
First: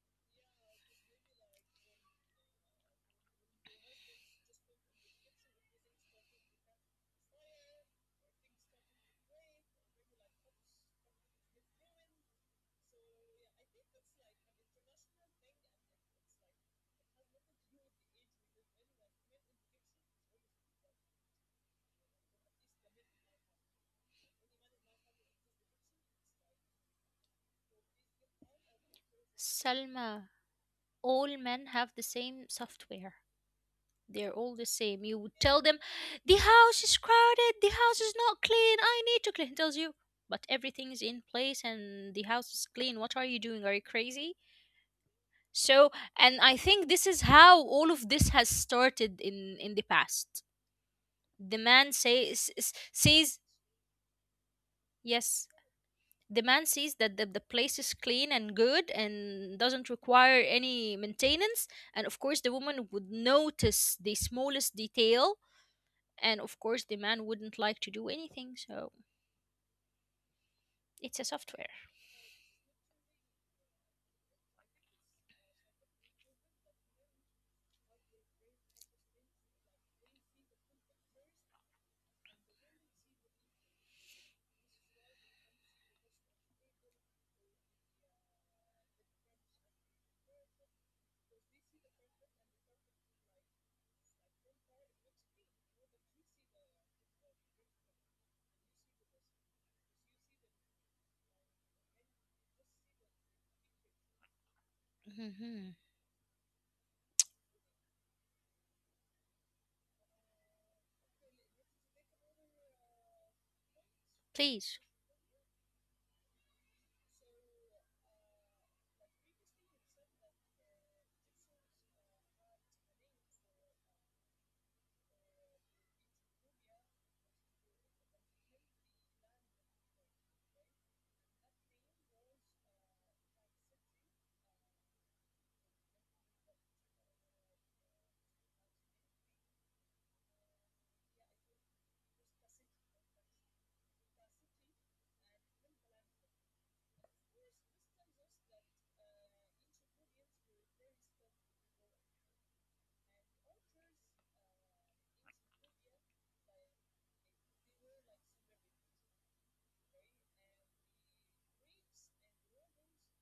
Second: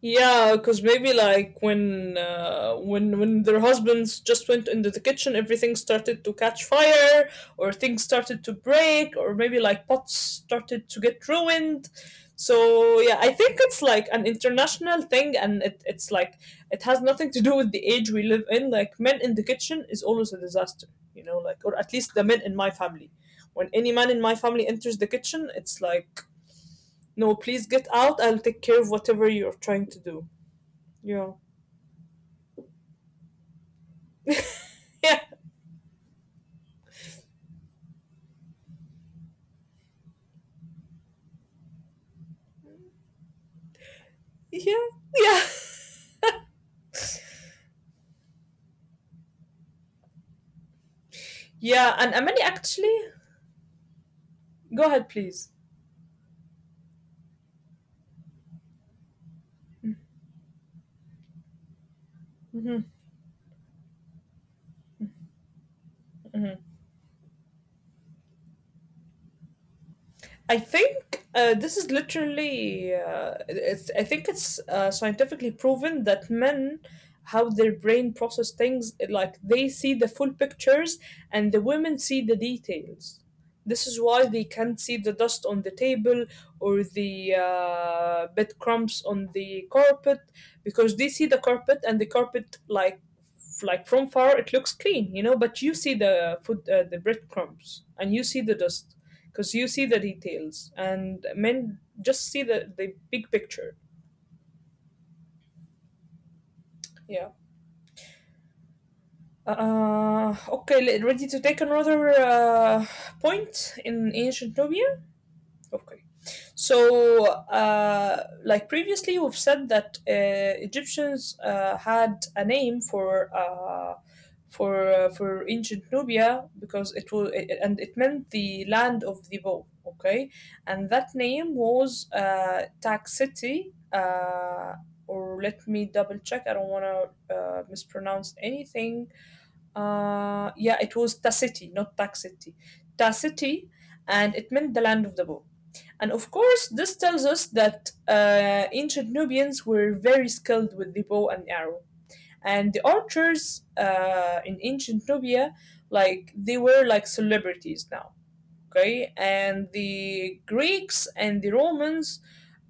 Yeah, because maybe like when when their husbands just went into the kitchen, everything started to catch fire, or things started to break, or maybe like pots started to get ruined. So yeah, I think it's like an international thing, and it's like it has nothing to do with the age we live in. Like men in the kitchen is always a disaster, like, or at least the men in my family. When any man in my family enters the kitchen, it's like, no, please get out. I'll take care of whatever you're trying to
Salma,
do.
all
Yeah.
men have the same software. They're all the same. You would tell them, the house is crowded, the house is not clean, I need to clean. It tells you, but everything is in place and the house is clean. What are you doing? Are you crazy?
Yeah. Yeah. Yeah.
So, and I think this is how all of this has started in the past. The man says
Yeah. And Amani
says
actually, go
yes.
ahead, please.
The man sees that the place is clean and good and doesn't require any maintenance, and of course the woman would
Hmm.
notice the smallest detail, and of course
Hmm.
the man wouldn't like to do anything. So
I
it's a
think
software.
this is literally. It's. I think it's scientifically proven that men, how their brain process things, like they see the full pictures, and the women see the details. This is why they can't see the dust on the table or the breadcrumbs on the carpet because they see the carpet, and the carpet like like from far it looks clean, you know. But you see the food, the breadcrumbs, and you see the dust because you see the details, and men just see the big picture.
Hmm.
Yeah. Okay. ready to take another point in
Please.
ancient Nubia. Okay. So, like previously, we've said that Egyptians had a name for for ancient Nubia because it was, and it meant the land of the bow. Okay, and that name was Taxiti. Or let me double check. I don't want to mispronounce anything. Yeah, it was Taciti, not Taxiti. Taciti, and it meant the land of the bow. And of course, this tells us that ancient Nubians were very skilled with the bow and arrow. And the archers in ancient Nubia, like, they were like celebrities now. Okay. And the Greeks and the Romans,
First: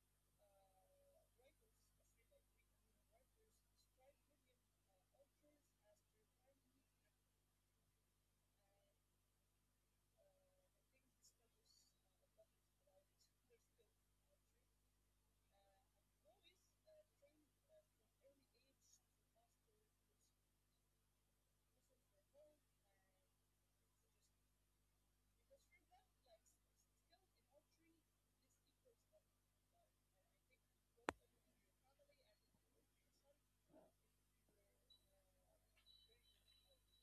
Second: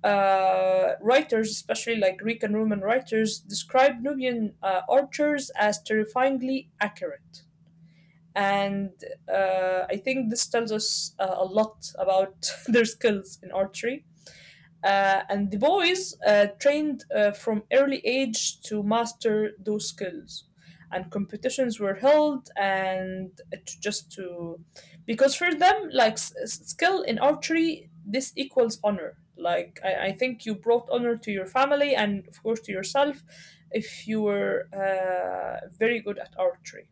writers, especially like Greek and Roman writers, described Nubian archers as terrifyingly accurate. And I think this tells us a lot about their skills in archery. And the boys trained from early age to master those skills. And competitions were held, and it just to, because for them, like skill in archery, this equals honor. Like, I think you brought honor to your family and, of course, to yourself if you were very good at archery,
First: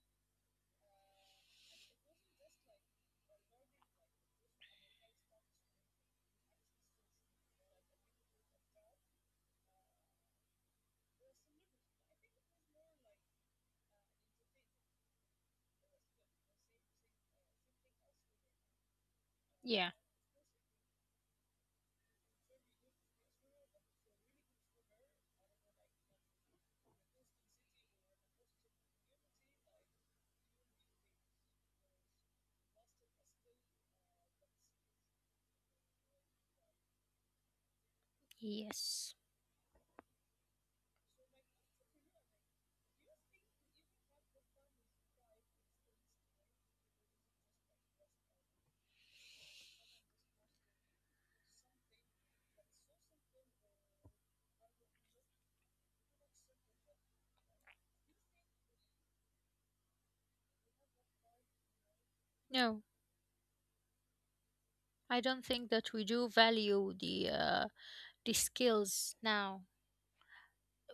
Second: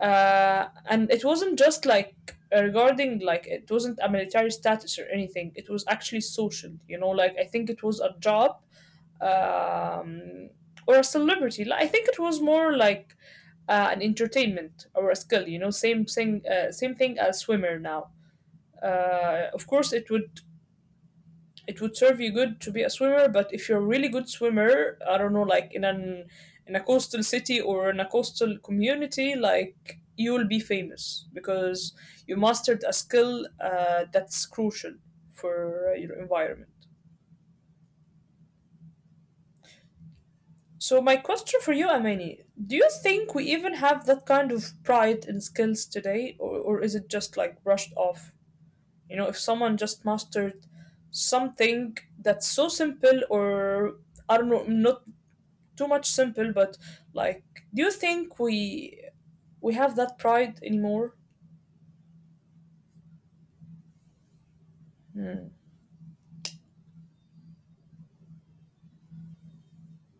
and it wasn't just like regarding, like it wasn't a military status or anything, it was actually social, you know, like I think it was a job, um, or a celebrity. Like, I think it was more like an entertainment or a skill, you know, same thing, same thing as swimmer now. Of
Yeah.
course it would, it would serve you good to be a swimmer, but if you're a really good swimmer, I don't know, like in a coastal city or in a coastal community, like you will be famous because you mastered a skill that's crucial for your environment.
Yes.
So my question for you, Amani, do you think we even have that kind of pride in skills today, or is it just like brushed off, you know, if someone just mastered something that's so simple, or I don't know, not too much simple, but like, do you think we have that pride anymore?
No, I don't think that we
Mm-hmm.
do value the skills now.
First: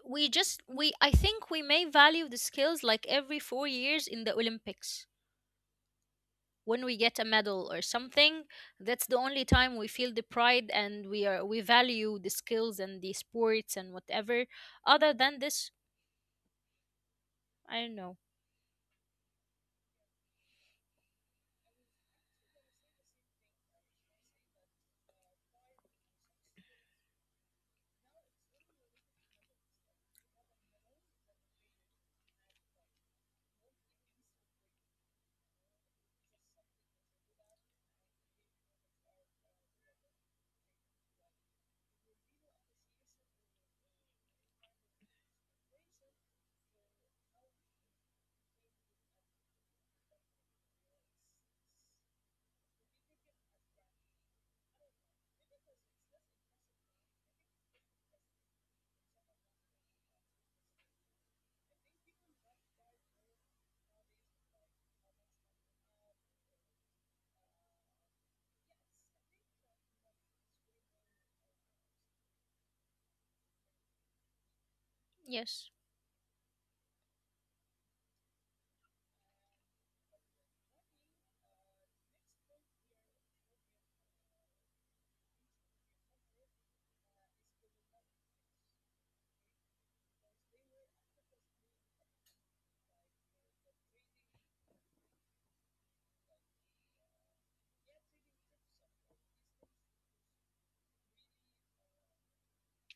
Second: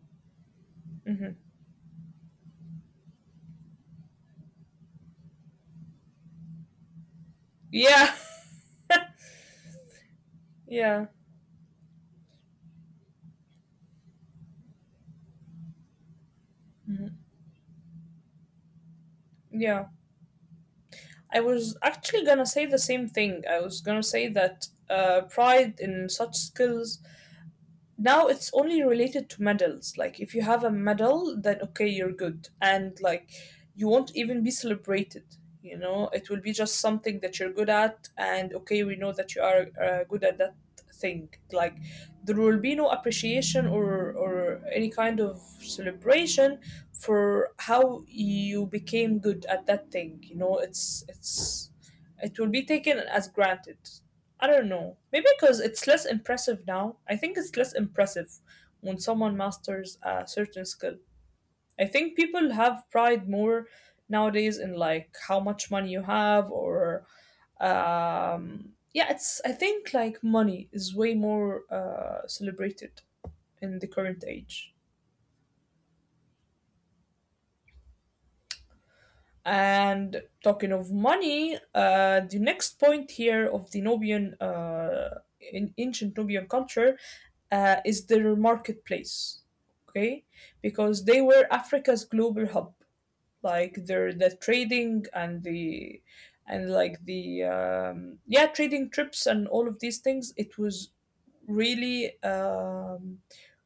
We just we I think we may value the skills like every 4 years in the Olympics, when we get a medal or
Yeah,
something. That's the only time we feel the pride,
yeah.
and we are, we value the skills and the sports and whatever. Other than this,
Mhm.
I don't know.
Yeah. I was actually gonna say the same thing. I was gonna say that pride in such skills now, it's only related to medals, like if you have a medal, then okay, you're good. And like, you won't even be celebrated, you know, it will be just something that you're good at, and okay, we know that you are good at that thing. Like, there will be no appreciation or any kind of celebration for how you became good at that thing, you know, it's it will be taken as granted. I don't know. Maybe because it's less impressive now. I think it's less impressive when someone masters a certain skill. I think people have pride more nowadays in like how much money you have, or yeah, it's, I think like money is way more celebrated in the current age.
Yes,
And talking of money, the next point here of the Nubian, in ancient Nubian culture, is their marketplace. Okay, because they were Africa's global hub. Like the trading and the, and like the yeah, trading trips and all of these things. It was really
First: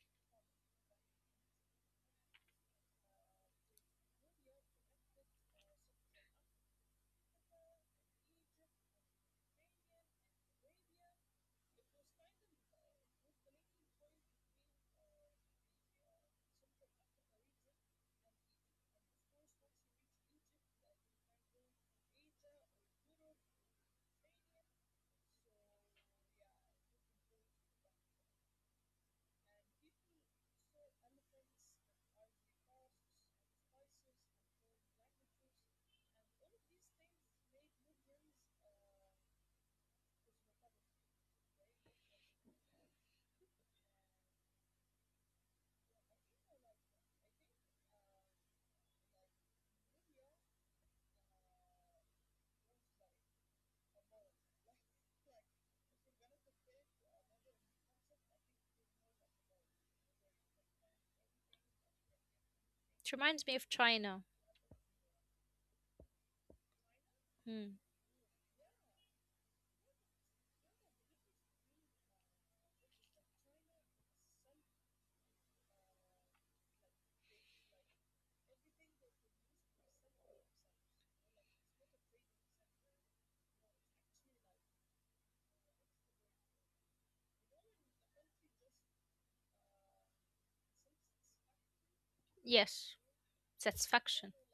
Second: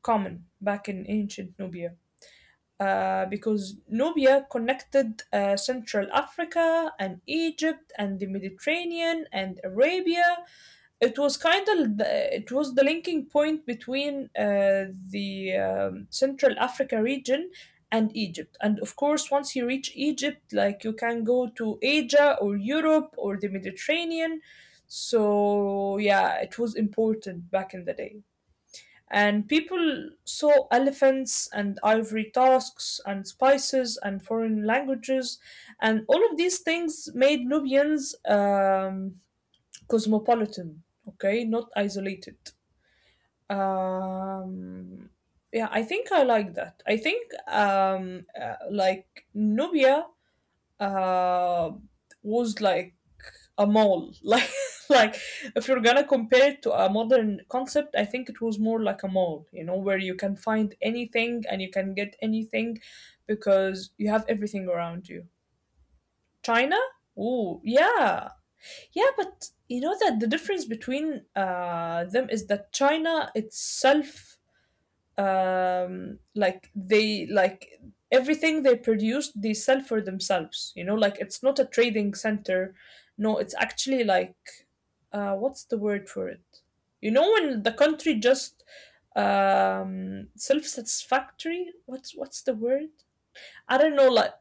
common back in ancient Nubia, because Nubia connected Central Africa and Egypt and the Mediterranean and Arabia. It was kind of the, it was the linking point between the Central Africa region and Egypt. And of course, once you reach Egypt, like you can go to Asia or Europe or the Mediterranean. So yeah, it was important back in the day. And people saw elephants and ivory tusks and spices and foreign languages, and all of these things made Nubians cosmopolitan, okay, not isolated. Um, yeah, I think I like that. I think like Nubia uh, was like a mall, like like if you're gonna compare it to a modern concept, I think it was more like a mall, you know, where you can find anything and you can get anything,
it reminds me of
because you
China.
have everything around you. China. Ooh,
Hmm.
yeah. Yeah, but you know that the difference between them is that China itself, like they everything they produce, they sell for themselves, you know, like it's not a trading center. No, it's actually like, what's the word for it, you know, when the country just, self-satisfactory, what's the
Yes,
word? I don't know,
satisfaction.
like,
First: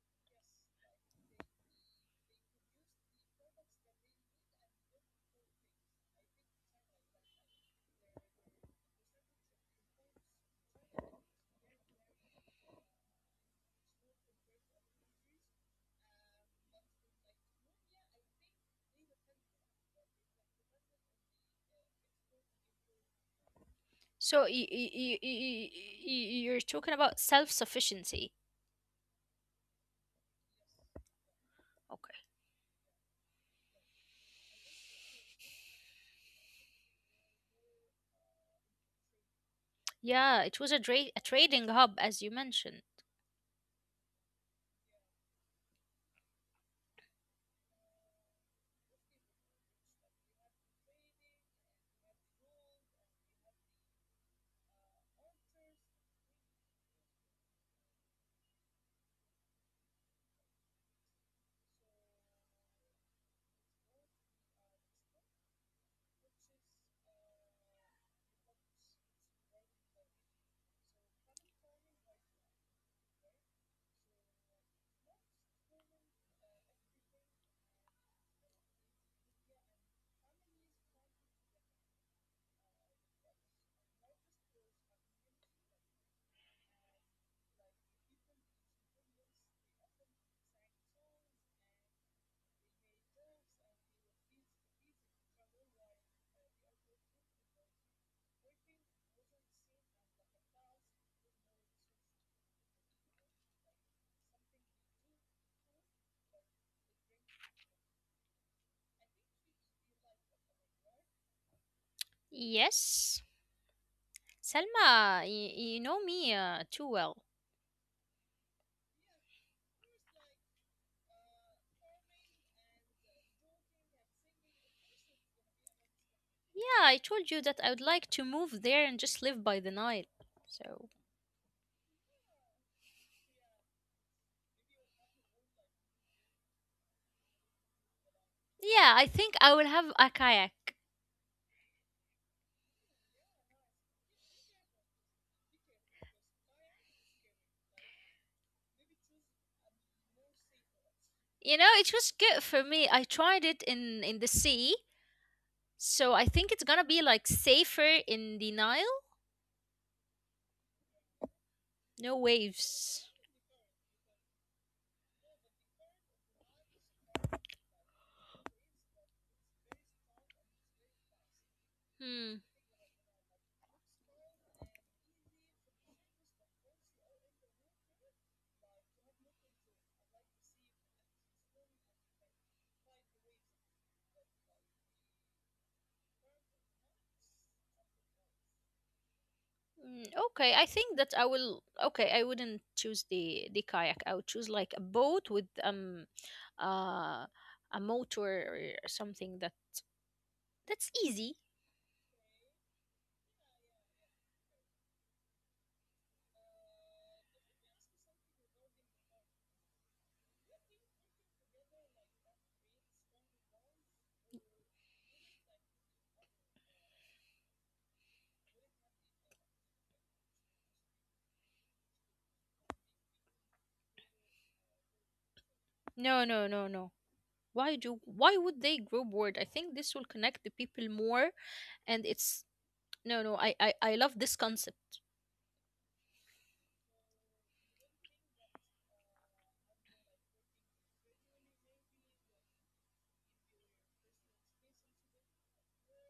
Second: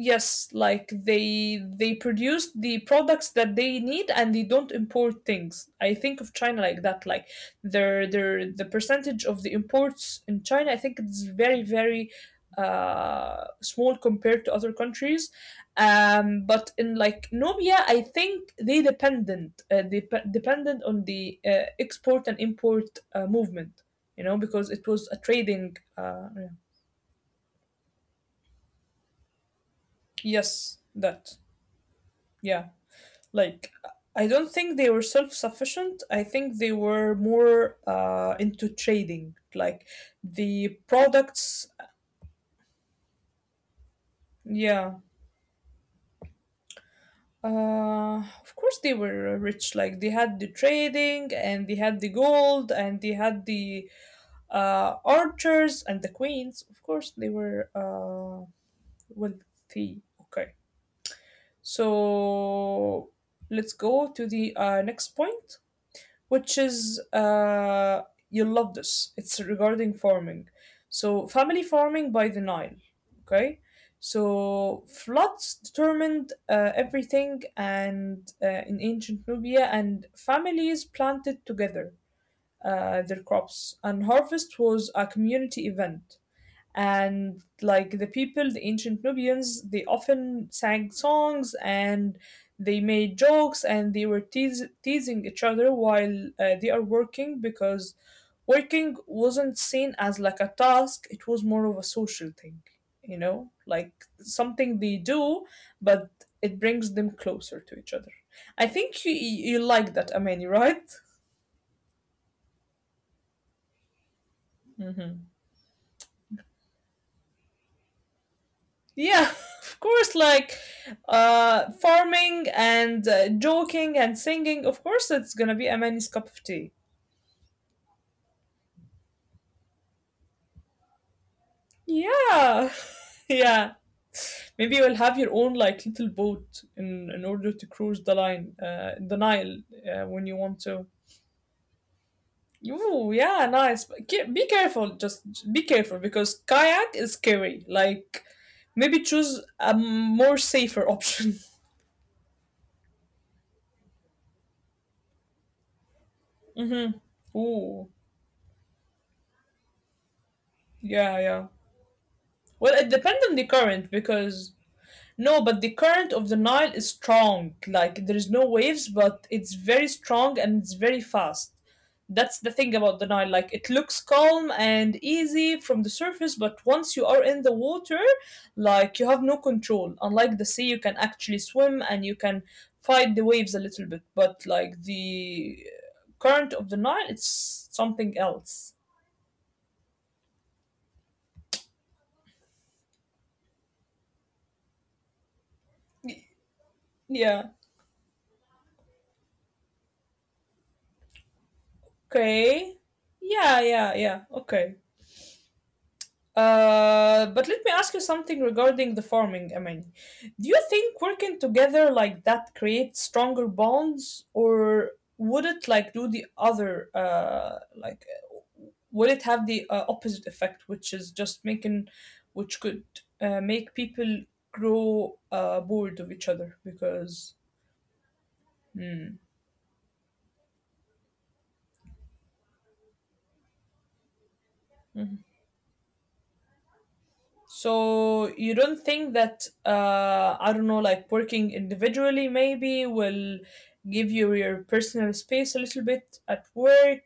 yes, like they produce the products that they need and they don't import things. I think of China like that. Like their the percentage of the imports in China, I think it's very very small compared to other countries. But in like Nubia, I think they dependent dependent on the export and import movement. You know,
So y-
because it
y-
was a
y- y- y-
trading.
y-
Yeah.
you're talking about self sufficiency.
Yes, that, yeah. Like, I don't think they were self sufficient. I think they were more into trading. Like,
Yeah, it
the
was a, a trading
products,
hub, as you mentioned.
yeah. Of course, they were rich. Like, they had the trading and they had the gold and they had the archers and the queens. Of course, they were wealthy. Okay. So, let's go to the next point, which is you'll love this. It's regarding farming. So, family farming by the Nile. Okay. So, floods determined everything, and in ancient Nubia, and families planted together their crops, and harvest was a community event, and like the people the ancient Nubians, they often sang songs, and they made jokes, and they were teasing each other while they are working, because working wasn't seen as like a task, it was more of a social thing, you know, like something they do, but it brings them closer to each other. I think you like that, Amani, right?
Yes, Selma, you know me too well.
Yeah, of course, like, farming and joking and singing. Of course, it's gonna be a man's cup of tea.
Yeah, I told you that I would like to move there and just live by the Nile. So,
Yeah, yeah. Maybe you'll have your own like little boat in order to cruise the line, the
yeah, I
Nile,
think I will have
when
a
you want
kayak.
to. Ooh, yeah, nice. But be careful, just be careful, because kayak is scary. Like, maybe choose a more safer option.
You know, it was good for me. I tried it in the sea, so I think it's
Mm-hmm.
gonna be like
Ooh,
safer in the Nile.
yeah, yeah.
No
Well, it depends
waves.
on the current, because no, but the current of the Nile is strong. Like there is no waves, but it's very strong and it's very fast. That's the
Hmm.
thing about the Nile. Like it looks calm and easy from the surface, but once you are in the water, like you have no control. Unlike the sea, you can actually swim and you can fight the waves a little bit. But like the current of the Nile, it's something else.
Mm, okay, I think that I will. Okay, I wouldn't choose the kayak. I would choose like a boat with uh,
Yeah.
a motor or something that's easy.
Okay. Yeah, yeah, yeah. Okay. But let me ask you something regarding the farming, I. Do you think working together like that creates stronger bonds, or would it like do the other, would it have the opposite effect, which is just making, which could make people grow bored of each other
No,
because.
no, no, no. Why do?
Mm.
Why would they grow bored? I think this will connect the people more, and it's no, no. I love this concept.
So you don't think that I don't know, like working individually maybe will give you your personal space a little bit at work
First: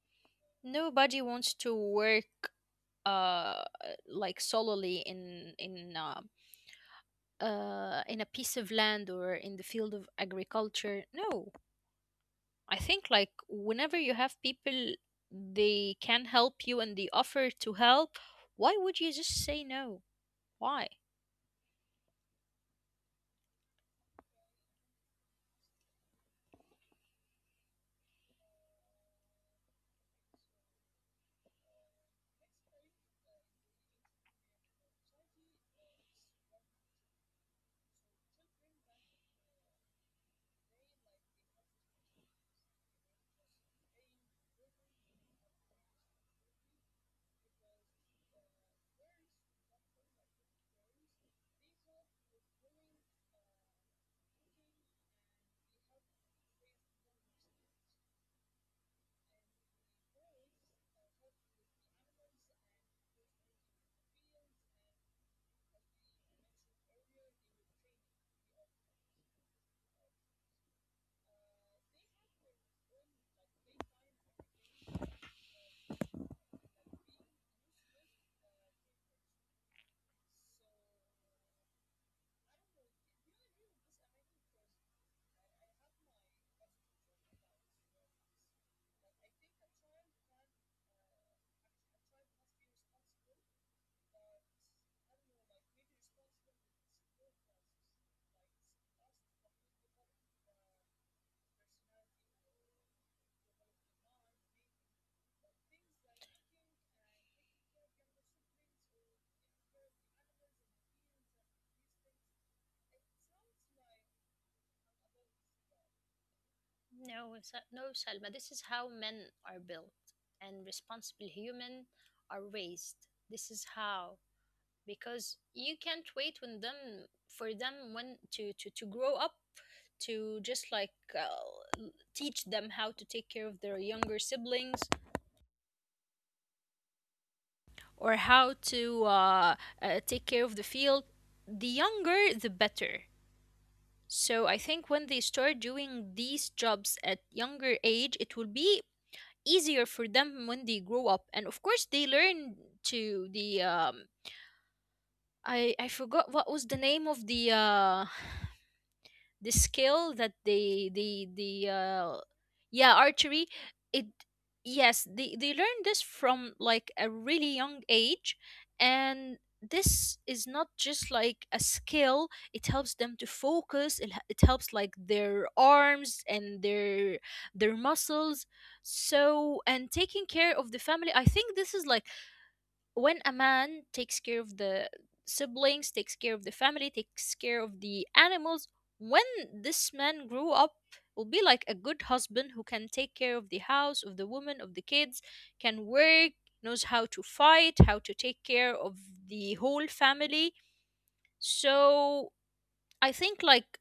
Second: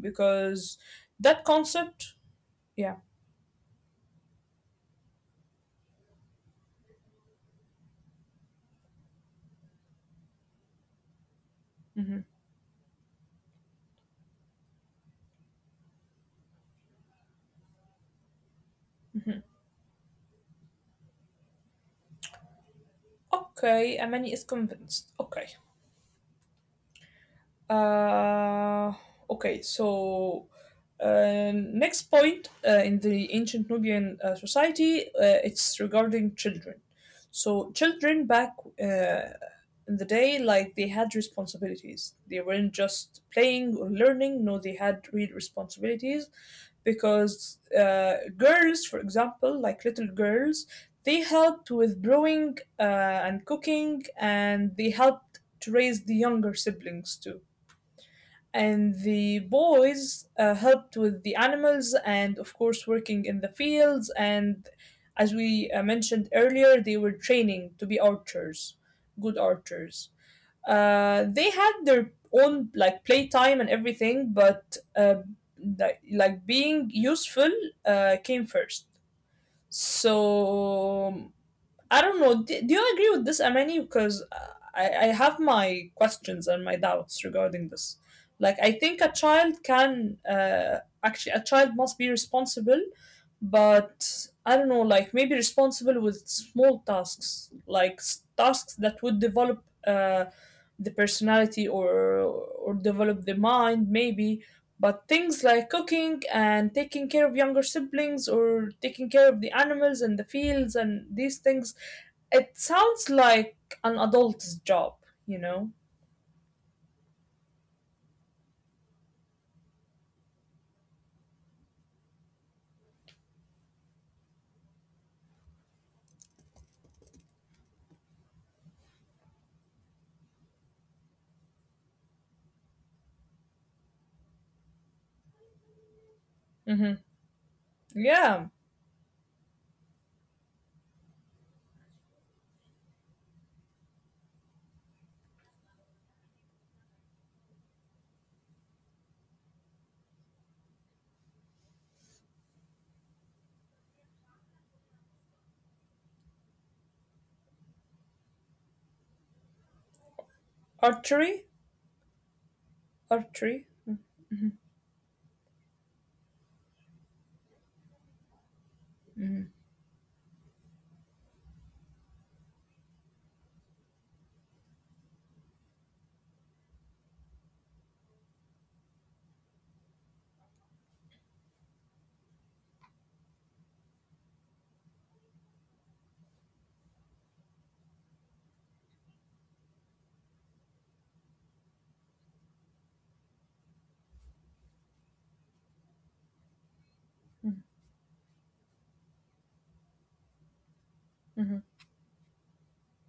because
Nobody
that
wants to
concept,
work
yeah.
uh like solely in a piece of land or in the field of agriculture. No,
Hmm.
I think like whenever you have people they can help you and they offer to help, why would you just
Hmm.
say no? Why?
Okay, Amani is convinced. Okay. Uh, okay, so next point in the ancient Nubian society, it's regarding children. So children back uh, in the day, like they had responsibilities. They weren't just playing or learning. No, they had real responsibilities because girls, for example, like little girls, they helped with brewing and cooking, and they helped to raise the younger siblings too. And the boys helped with the animals and, of course, working in the fields. And as we mentioned earlier, they were training to be archers, good archers. Uh, they had their own like playtime and everything, but uh, being useful came first. So I don't know. Do you agree with this, Amani? Because uh, I have my questions and my doubts regarding this. Like, I think a child can actually, a child must be responsible, but I don't know, like maybe responsible with small tasks, like tasks that would develop the personality, or develop the mind, maybe. But things like cooking and taking care of younger siblings or taking care of the animals and the fields and these things, it sounds like an adult's job, you know?
No, Salma. This is how men are built and responsible human are raised. This is how because you can't wait when them for them when to grow up to just teach them how to take care of their younger siblings
Hmm.
or how
Yeah,
to take care of the field, the younger the better. So I think when they start doing these jobs at younger age, it will be easier for them when they grow up. And of course, they learn to the I forgot what was the name of the skill that they. The
archery,
yeah, archery. it
archery. Mm-hmm.
yes they learn this from like a really young age, and
Mm-hmm.
this is not just like a skill, it helps them to focus, it helps like their arms and their muscles. So and taking care of the family, I think this is like when a man takes care of the siblings, takes care of the family, takes care of the animals, when this man grew up, will be like a good husband who can take care of the house, of the woman, of the kids, can work, knows how to fight, how to
Mm-hmm.
take care of the whole family.
Mm-hmm.
So I think like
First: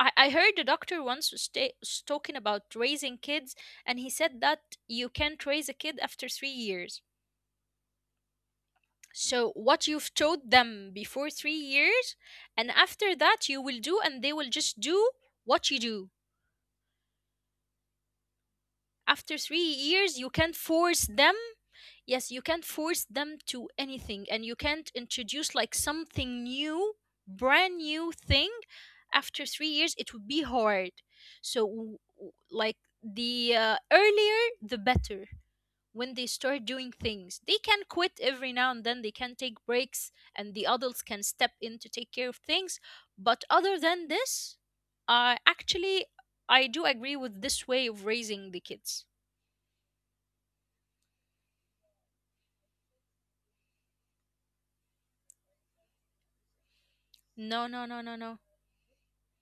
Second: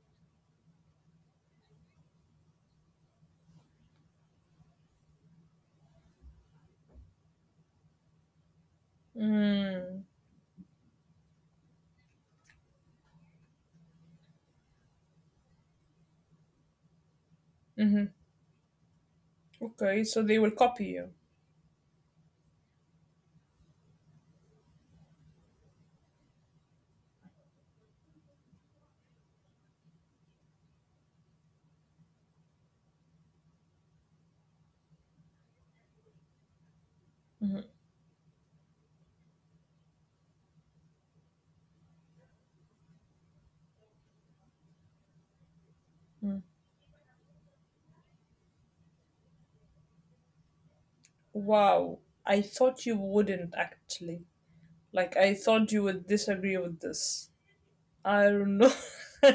I heard a doctor once was talking about raising kids, and he said that you can't raise a kid after 3 years. So what
Mm-hmm.
you've taught them before 3 years and after that you will do, and they will just do what you do.
Mm-hmm.
After three
Okay,
years
so
you
they
can't
will copy
force
you.
them. Yes, you can't force them to anything, and you can't introduce like something new, brand new thing, after 3 years. It would be hard. So like the earlier the better when they start doing things. They
Mhm,
can quit every now and then, they can take breaks, and the adults can step in to take care of things. But other than this, actually,
mm.
I do agree with this way of raising the kids.
Wow, I thought you wouldn't actually. Like, I thought you would disagree with this.
No, no, no, no,
I
no.
don't know.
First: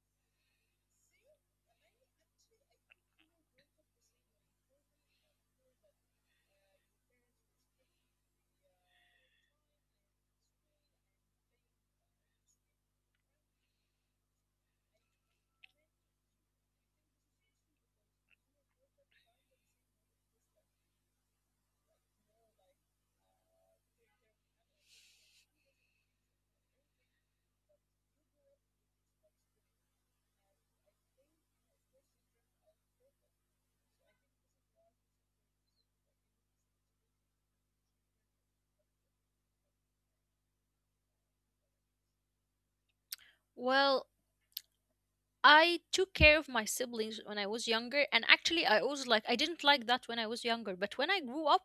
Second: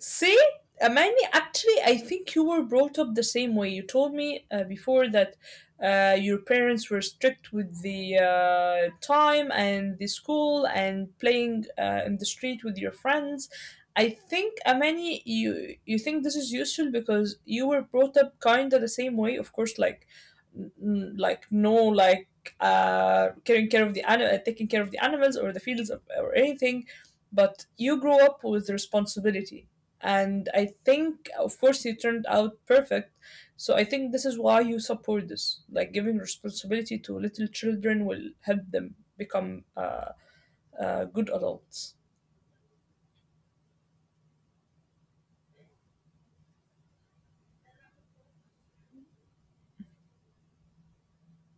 See, Amani, actually, I think you were brought up the same way. You told me before that your parents were strict with the time and the school and playing in the street with your friends. I think, Amani, you think this is useful because you were brought up kind of the same way. Of course, like like no, like caring care of the animal, taking care of the animals or the fields of, or anything, but you grow up with responsibility. And I think, of course, you turned out perfect. So I think this is why you support this, like giving responsibility to little children will help them become good adults.
Well, I took care of my siblings when I was younger, and actually, I was like, I didn't like that when I was younger, but when I grew up,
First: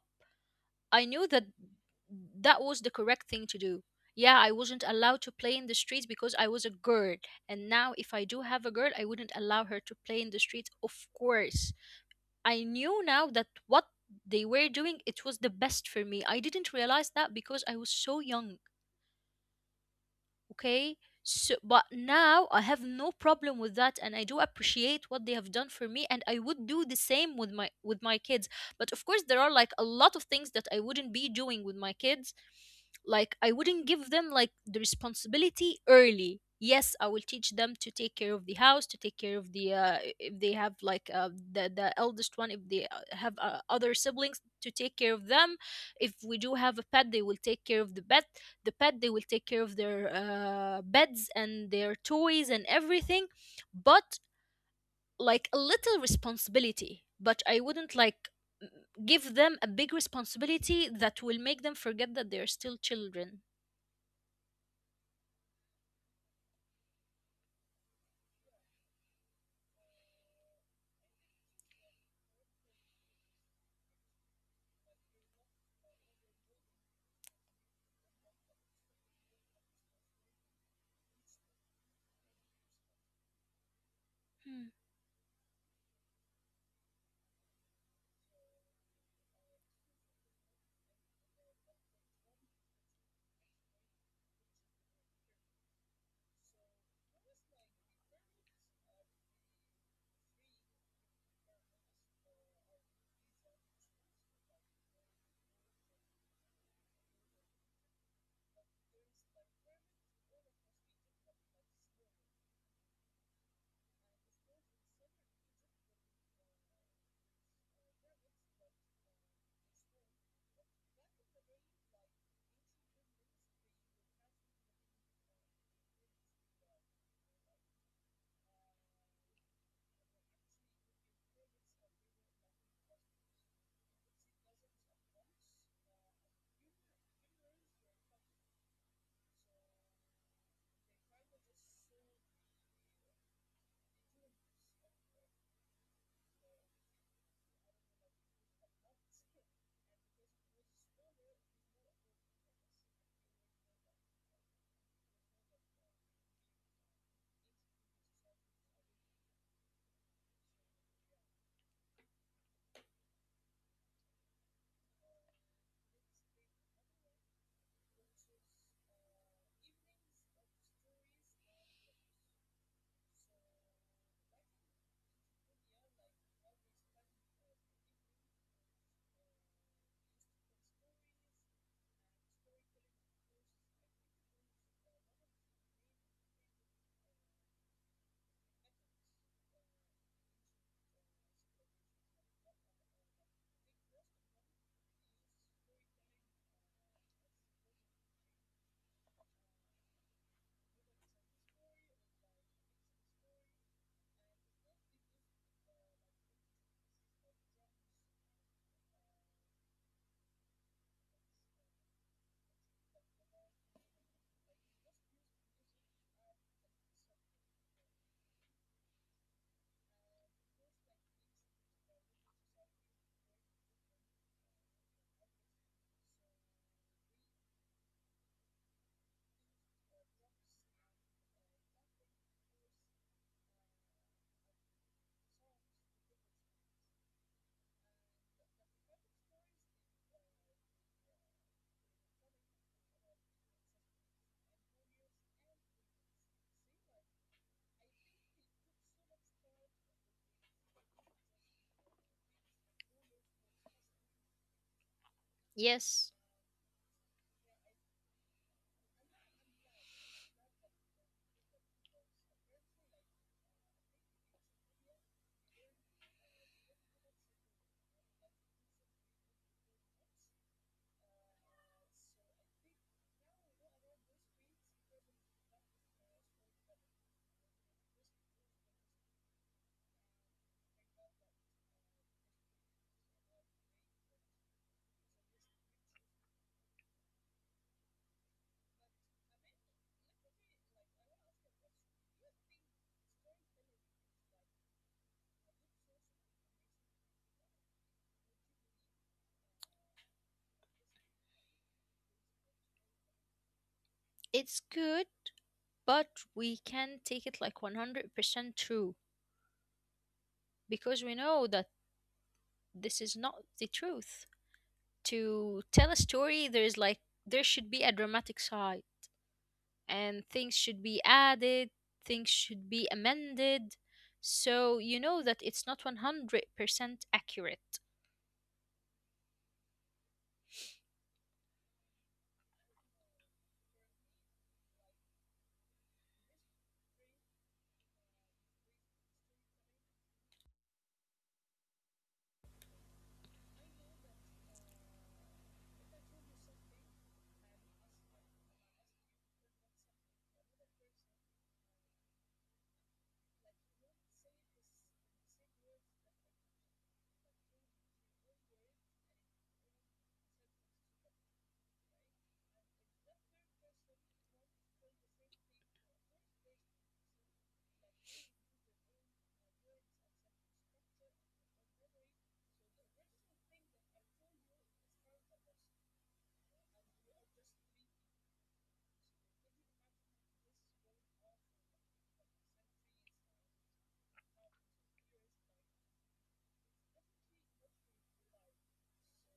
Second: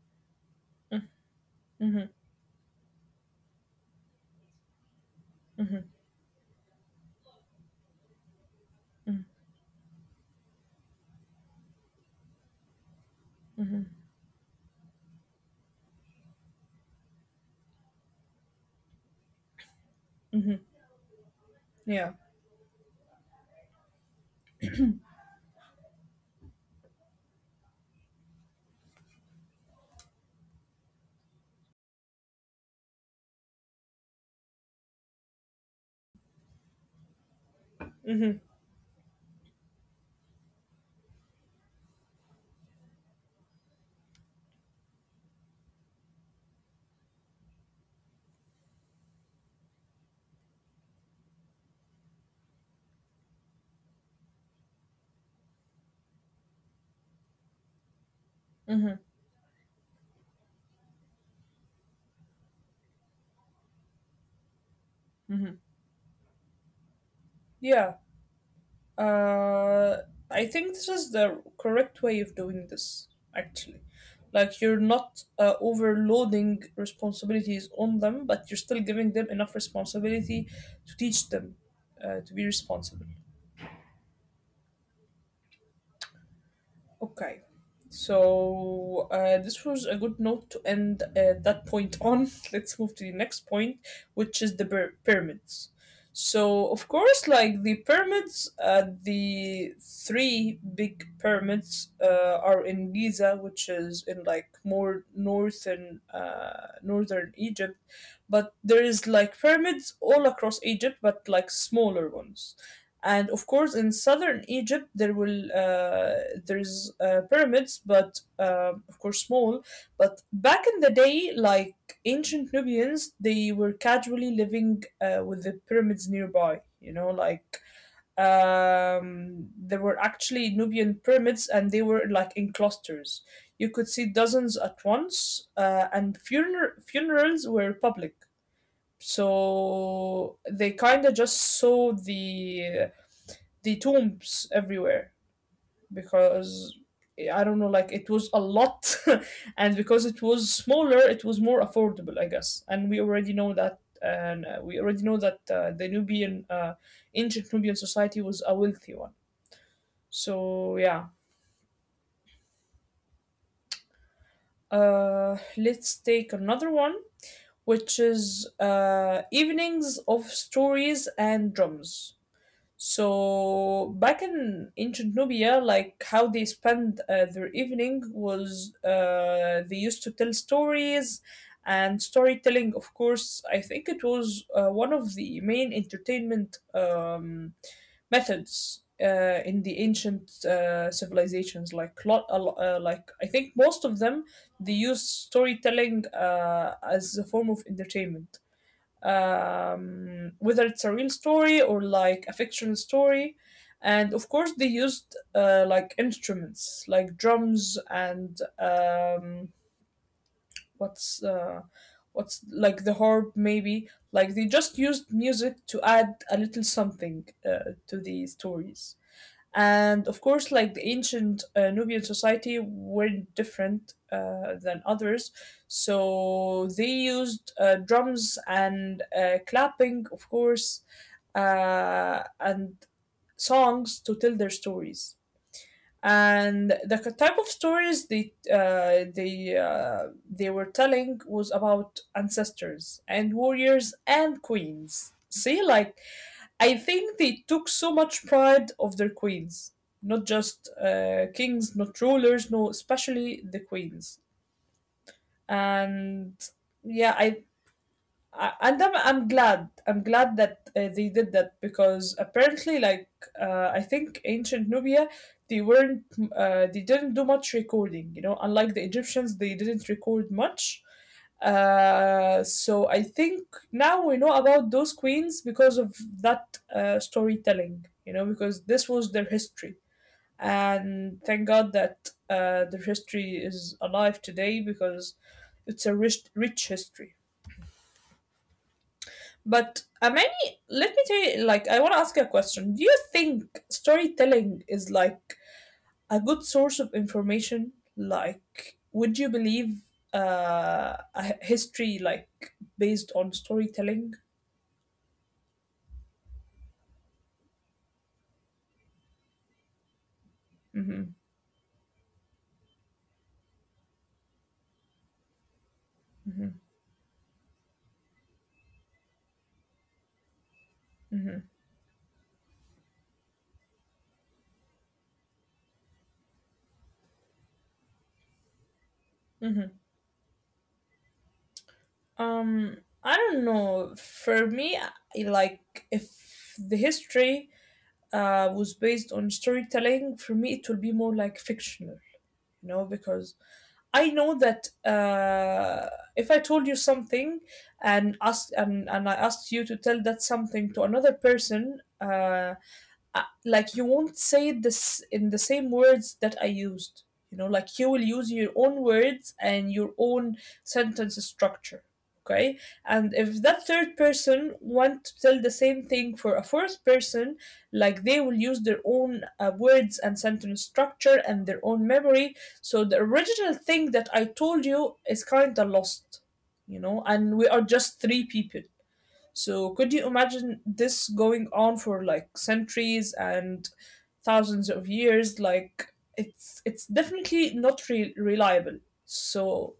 I knew that
Mm-hmm,
that was the correct thing to do. Yeah, I wasn't allowed to play in the
mm-hmm,
streets because I was a girl. And now, if I do have a girl, I
mm-hmm,
wouldn't allow her to play in the streets, of course. I knew now that what they were doing, it was the best for me. I didn't realize that because I was so young.
mm-hmm.
Okay, so but
Yeah.
now I have no problem with that, and I do appreciate what they have done for me, and I would do the same with my kids. But of course there are like a lot of things that I wouldn't be doing with my kids. Like I wouldn't give them like the responsibility early. Yes, I will teach them to take care
Mm-hmm,
of the house, to take care of the if they have like the eldest one, if they have other siblings, to take care of them. If we do have a pet they will take care of the pet. They will take care of their beds and their toys and everything. But like a little responsibility, but I wouldn't like
mm-hmm,
give them a big responsibility that will make them forget that they're still children.
mm-hmm. Yeah. Uh, I think this is the correct way of doing this, actually. Like, you're not overloading responsibilities on them, but you're still giving them enough responsibility to teach them to be responsible.
Hmm.
Okay. So this was a good note to end that point on. Let's move to the next point, which is the pyramids. So of course, like the pyramids, the three big pyramids are in Giza, which is in like more northern northern Egypt, but there is like pyramids all across Egypt, but like smaller ones. And of course, in southern Egypt there will there's pyramids, but of course small. But back in the day, like ancient Nubians, they were casually living with the pyramids nearby, you know. Like there were actually Nubian pyramids and they were like in clusters. You could see dozens at once, and funerals were public, so they kind of just saw the tombs everywhere. Because I don't know, like it was a lot, and because it was smaller, it was more affordable, I guess. And we already know that, and we already know that the Nubian, ancient Nubian society was a wealthy one. So yeah, let's take another one, which is evenings of stories and drums. So back in ancient Nubia, like how they spend their evening was they used to tell stories, and storytelling, of course, I think it was one of the main entertainment methods in the ancient civilizations. Like like I think most of them, they use storytelling as a form of entertainment, whether it's a real story or like a fictional story. And of course, they used like instruments like drums and what's uh, what's like the harp, maybe. Like they just used music to add a little something to the stories. And of course, like the ancient Nubian society were different than others. So they used drums and clapping, of course, and songs to tell their stories. And the type of stories they were telling was about ancestors and warriors and queens. See, like I think they took so much pride of their queens, not just kings, not rulers, no, especially the queens.
Yes,
And yeah, I'm glad I'm glad that they did that, because apparently, like I think ancient Nubia, they weren't they didn't do much recording, you know, unlike the Egyptians. They didn't record much, so I think now we know about those queens because of that storytelling, you know, because this was their history. And thank God that their history is alive today, because it's a rich history. But Amani, let me tell you, like, I want to ask you a question. Do you think storytelling is like a good source of information? Like, would you believe a history like based on storytelling?
it's good, but we can take it like 100% true,
Mm-hmm,
because we know that this is not the truth. To
mm-hmm,
tell a story there is like there should be a dramatic side and things
mm-hmm,
should be added, things should be amended. So you know that it's not 100% accurate.
mm-hmm. Um, I don't know. For me, like, if the history was based on storytelling, for me, it will be more like fictional, you know, because I know that if I told you something and and I asked you to tell that something to another person, like, you won't say this in the same words that I used. You know, like you will use your own words and your own sentence structure. Okay, and if that third person want to tell the same thing for a fourth person, like they will use their own words and sentence structure and their own memory. So the original thing that I told you is kind of lost, you know, and we are just three people. So, could you imagine this going on for like centuries and thousands of years? Like, it's definitely not reliable. So,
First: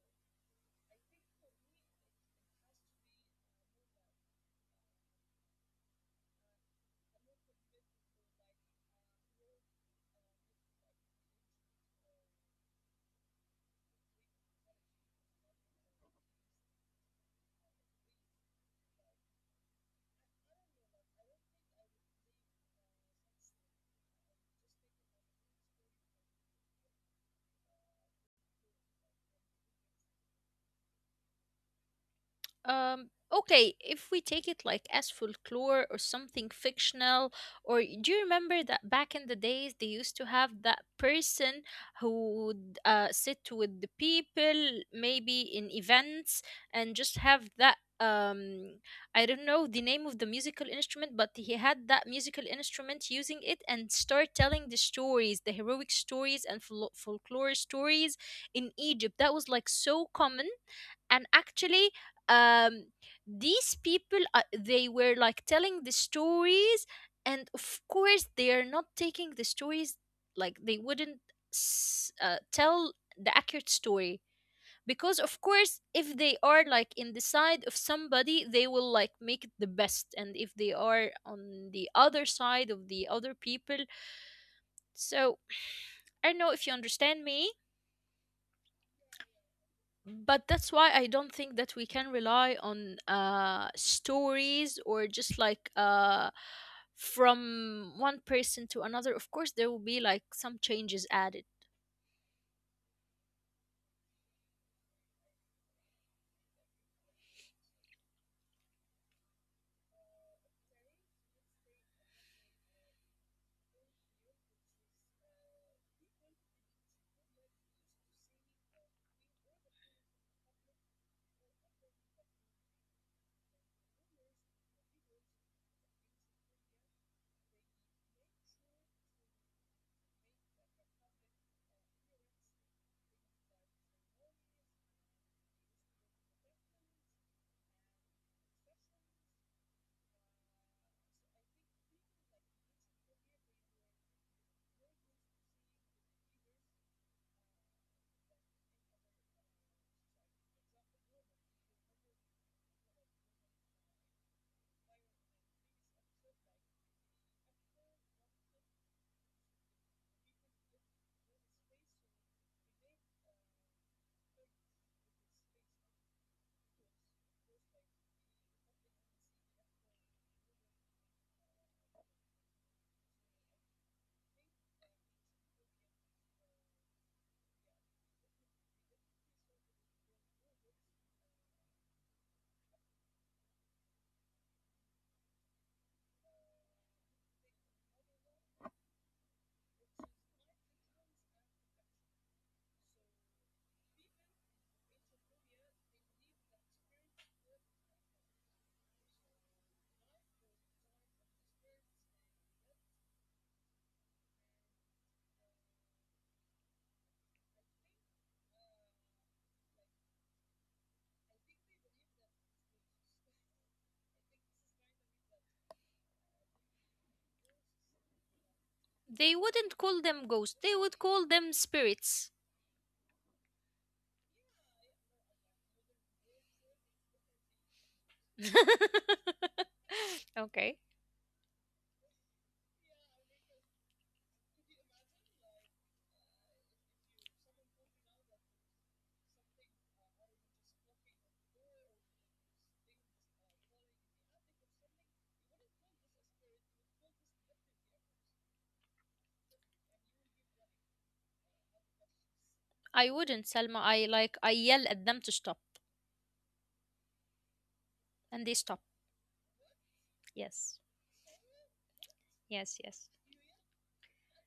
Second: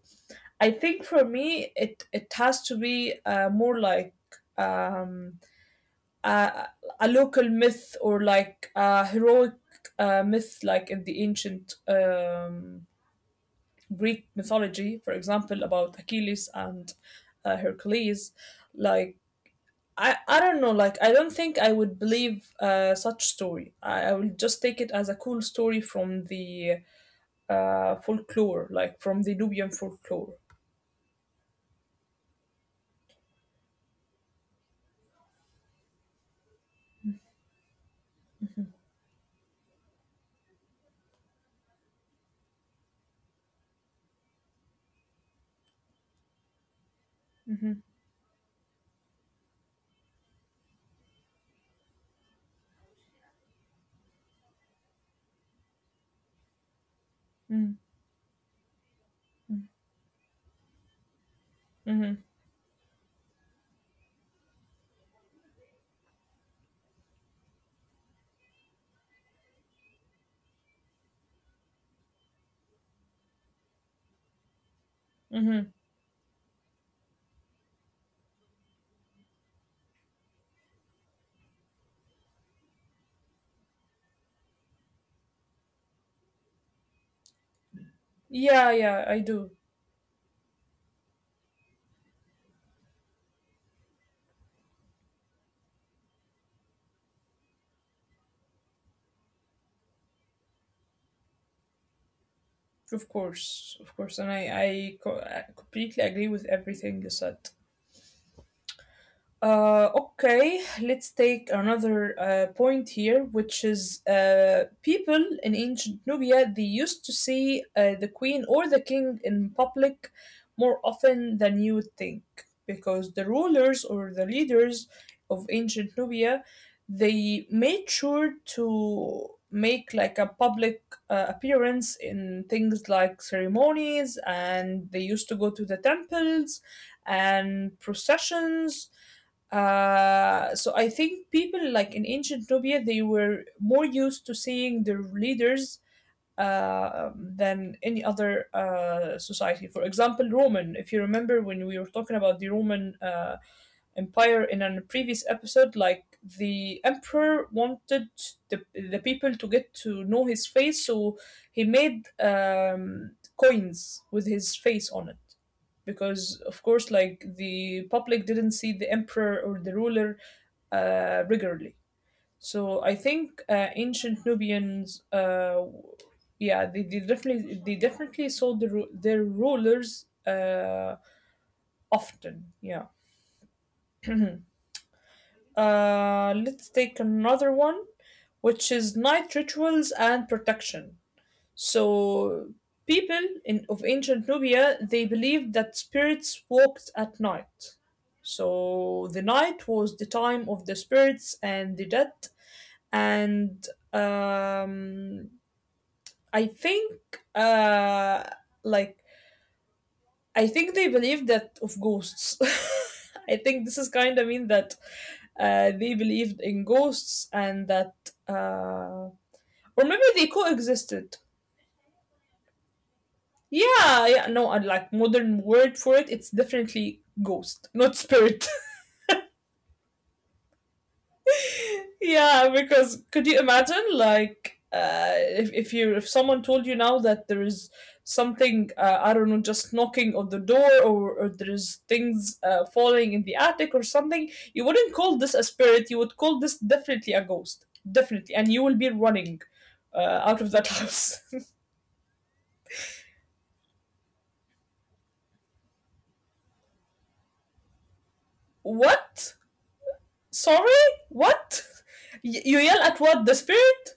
I think for me, it has to be more like um, a, a local myth or like a heroic myth, like in the ancient Greek mythology, for example, about Achilles and Hercules. Like I don't know, like I don't think I would believe such story. I will just take it as a cool story from the folklore, like from the Nubian folklore.
Okay, if we take it like as folklore or something fictional, or do you remember that back in the days they used to have that person who would sit with the people, maybe in events, and just have
Mm-hmm,
that. I don't know the name of the musical instrument, but he had that musical instrument using it and start telling the stories, the heroic stories and folklore
mm-hmm,
stories in Egypt. That was like so common, and actually,
mm-hmm.
um these people they were like telling the stories, and of course they are not taking the stories, like they wouldn't tell the accurate story, because of course
Mm-hmm.
if they are like in the side of somebody they will like make it the best, and if they are on the other side of the other people, so I don't know if you understand me.
Yeah, yeah, I do.
But that's why I don't think that we can rely on stories or just like from one person to another. Of course, there will be like some changes added.
Of course, of course, and I completely agree with everything you said. Okay, let's take another point here, which is people in ancient Nubia, they used to see the queen or the king in public more often than you would think, because the rulers or the leaders of ancient Nubia, they made sure to make like a public appearance in things like ceremonies, and they used to go to the temples and processions. Uh, so I think people like in ancient Nubia, they were more used to seeing their leaders than any other society. For example, Roman. If you remember when we were talking about the Roman empire in a previous episode, like the emperor wanted the people to get to know his face, so he made coins with his face on it, because of course, like the public didn't see the emperor or the ruler regularly. So I think ancient Nubians, yeah, they definitely saw their rulers often, yeah. Let's take another one, which is night rituals and protection. So, people in of ancient Nubia, they believed that spirits walked at night. So the night was the time of the spirits and the dead, and um, I think uh, like I think they believe that of ghosts. I think this is kind of mean that they believed in ghosts and that,
They
uh,
wouldn't call them
or maybe
ghosts, they
they
would call them
coexisted.
spirits.
Yeah, yeah, no, and like modern word for it, it's definitely ghost, not spirit.
Okay.
Yeah, because could you imagine, like if you if someone told you now that there is something, I don't know, just knocking on the door, or there is things falling in the attic or something, you wouldn't call this a spirit. You would call this definitely a ghost, definitely, and you will be running out of that house.
I wouldn't, Selma. I yell at them to stop, and they stop.
What?
Yes,
Sorry? What?
yes, yes,
You yell at what? The spirit?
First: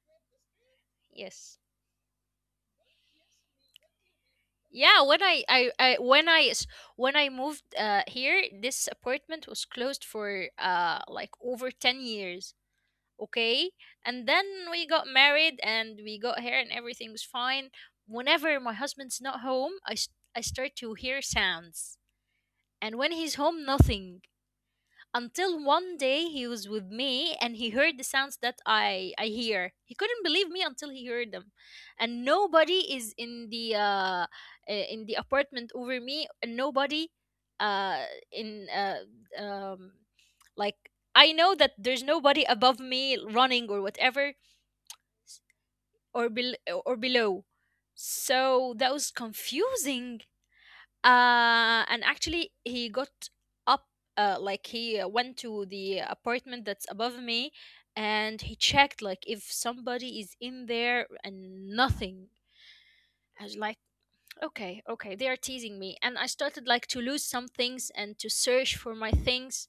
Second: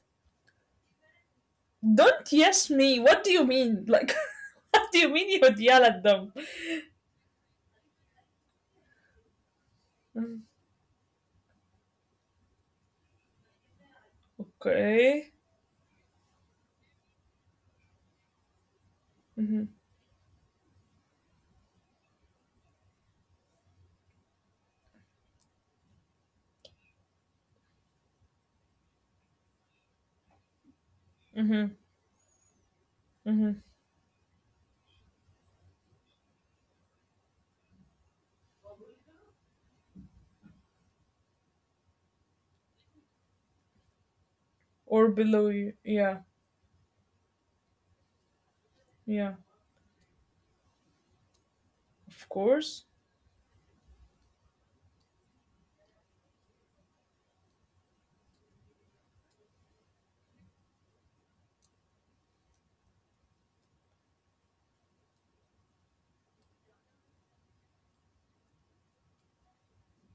yes.
Don't yes me. What do you mean? Like, what do
Yeah,
you
when
mean you
I,
would
I,
yell at
I
them?
when I s- when I moved here, this apartment was closed for like over 10 years. Okay, and then we got
Okay.
married and we got here and everything was fine. Whenever my husband's not
Mm-hmm.
home, I start to hear sounds, and when he's home, nothing, until one day he was with me and he heard the sounds that I hear. He couldn't believe me until he heard them.
Mm-hmm.
And nobody is
Mm-hmm.
in the in the apartment over me, and nobody uh in um like I know that there's nobody above me running or whatever.
Or below you. Yeah.
Or below. So that
Yeah.
was confusing.
Of
And
course.
actually he got up, like he went to the apartment that's above me, and he checked like if somebody is in there, and nothing. I was like, okay, okay, they are teasing me. And I started like to lose some things and to search for my things.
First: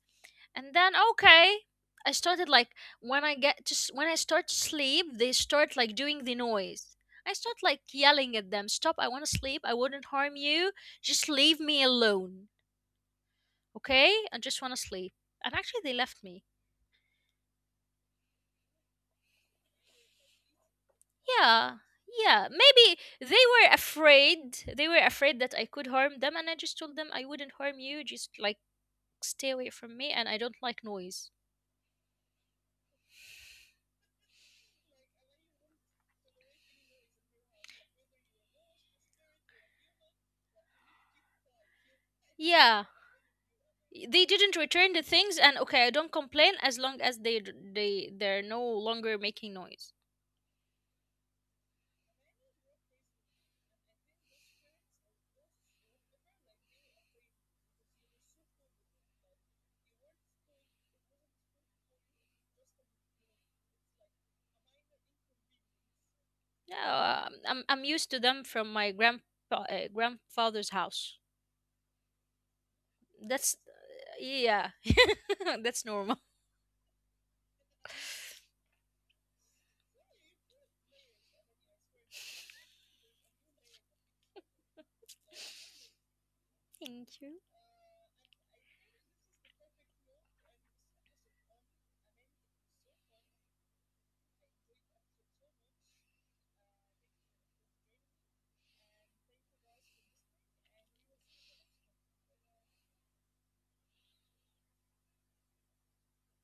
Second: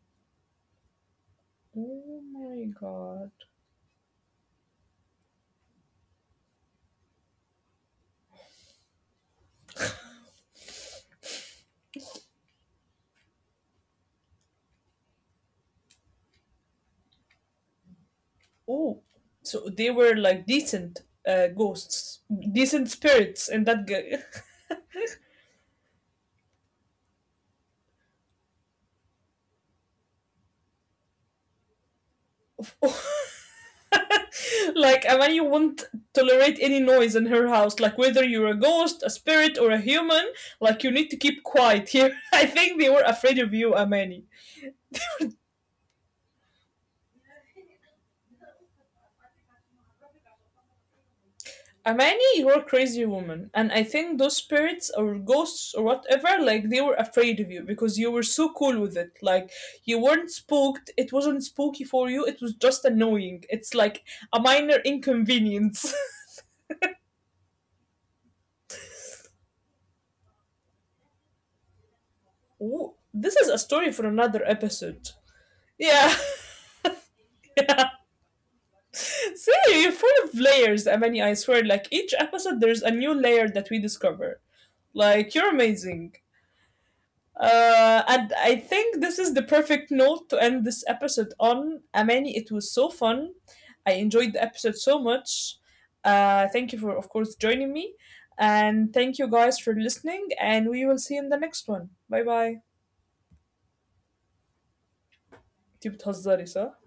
And then okay, I
Oh
started
my
like when
god.
I get to s- when I start to sleep, they start like doing the noise. I start like yelling at them, "Stop, I want to sleep. I wouldn't harm you. Just leave me alone." Okay? I just want to sleep. And actually they left me.
Oh. So they were like decent
Yeah.
ghosts,
Yeah,
decent
maybe they
spirits in
were
that guy.
afraid. They were afraid that I could harm them, and I just told them I wouldn't harm you. Just like stay away from me and I don't like noise.
Like Amani won't tolerate any noise in her house. Like whether you're a ghost, a spirit, or a human, like you need to keep quiet here. I think they were
Yeah,
afraid of you, Amani.
they didn't return the things and okay, I don't complain as long as they they're no longer making noise.
Amani, you are a crazy woman. And I think those spirits or ghosts or whatever, like they were afraid of you because you were so cool with it. Like you weren't spooked. It wasn't spooky for you. It was just annoying. It's like a minor inconvenience.
Yeah, I'm used to them from my grandpa grandfather's house.
Ooh, this is a
That's
story for another
yeah,
episode.
that's
Yeah.
normal.
Yeah. See, you're full of layers, Amani, I swear. Like each episode, there's a new layer that we discover. Like you're amazing.
Thank you.
And I think this is the perfect note to end this episode on. Amani, it was so fun. I enjoyed the episode so much. Thank you for, of course, joining me. And thank you guys for listening. And we will see you in the next one. Bye bye. انتي بتهزري صح؟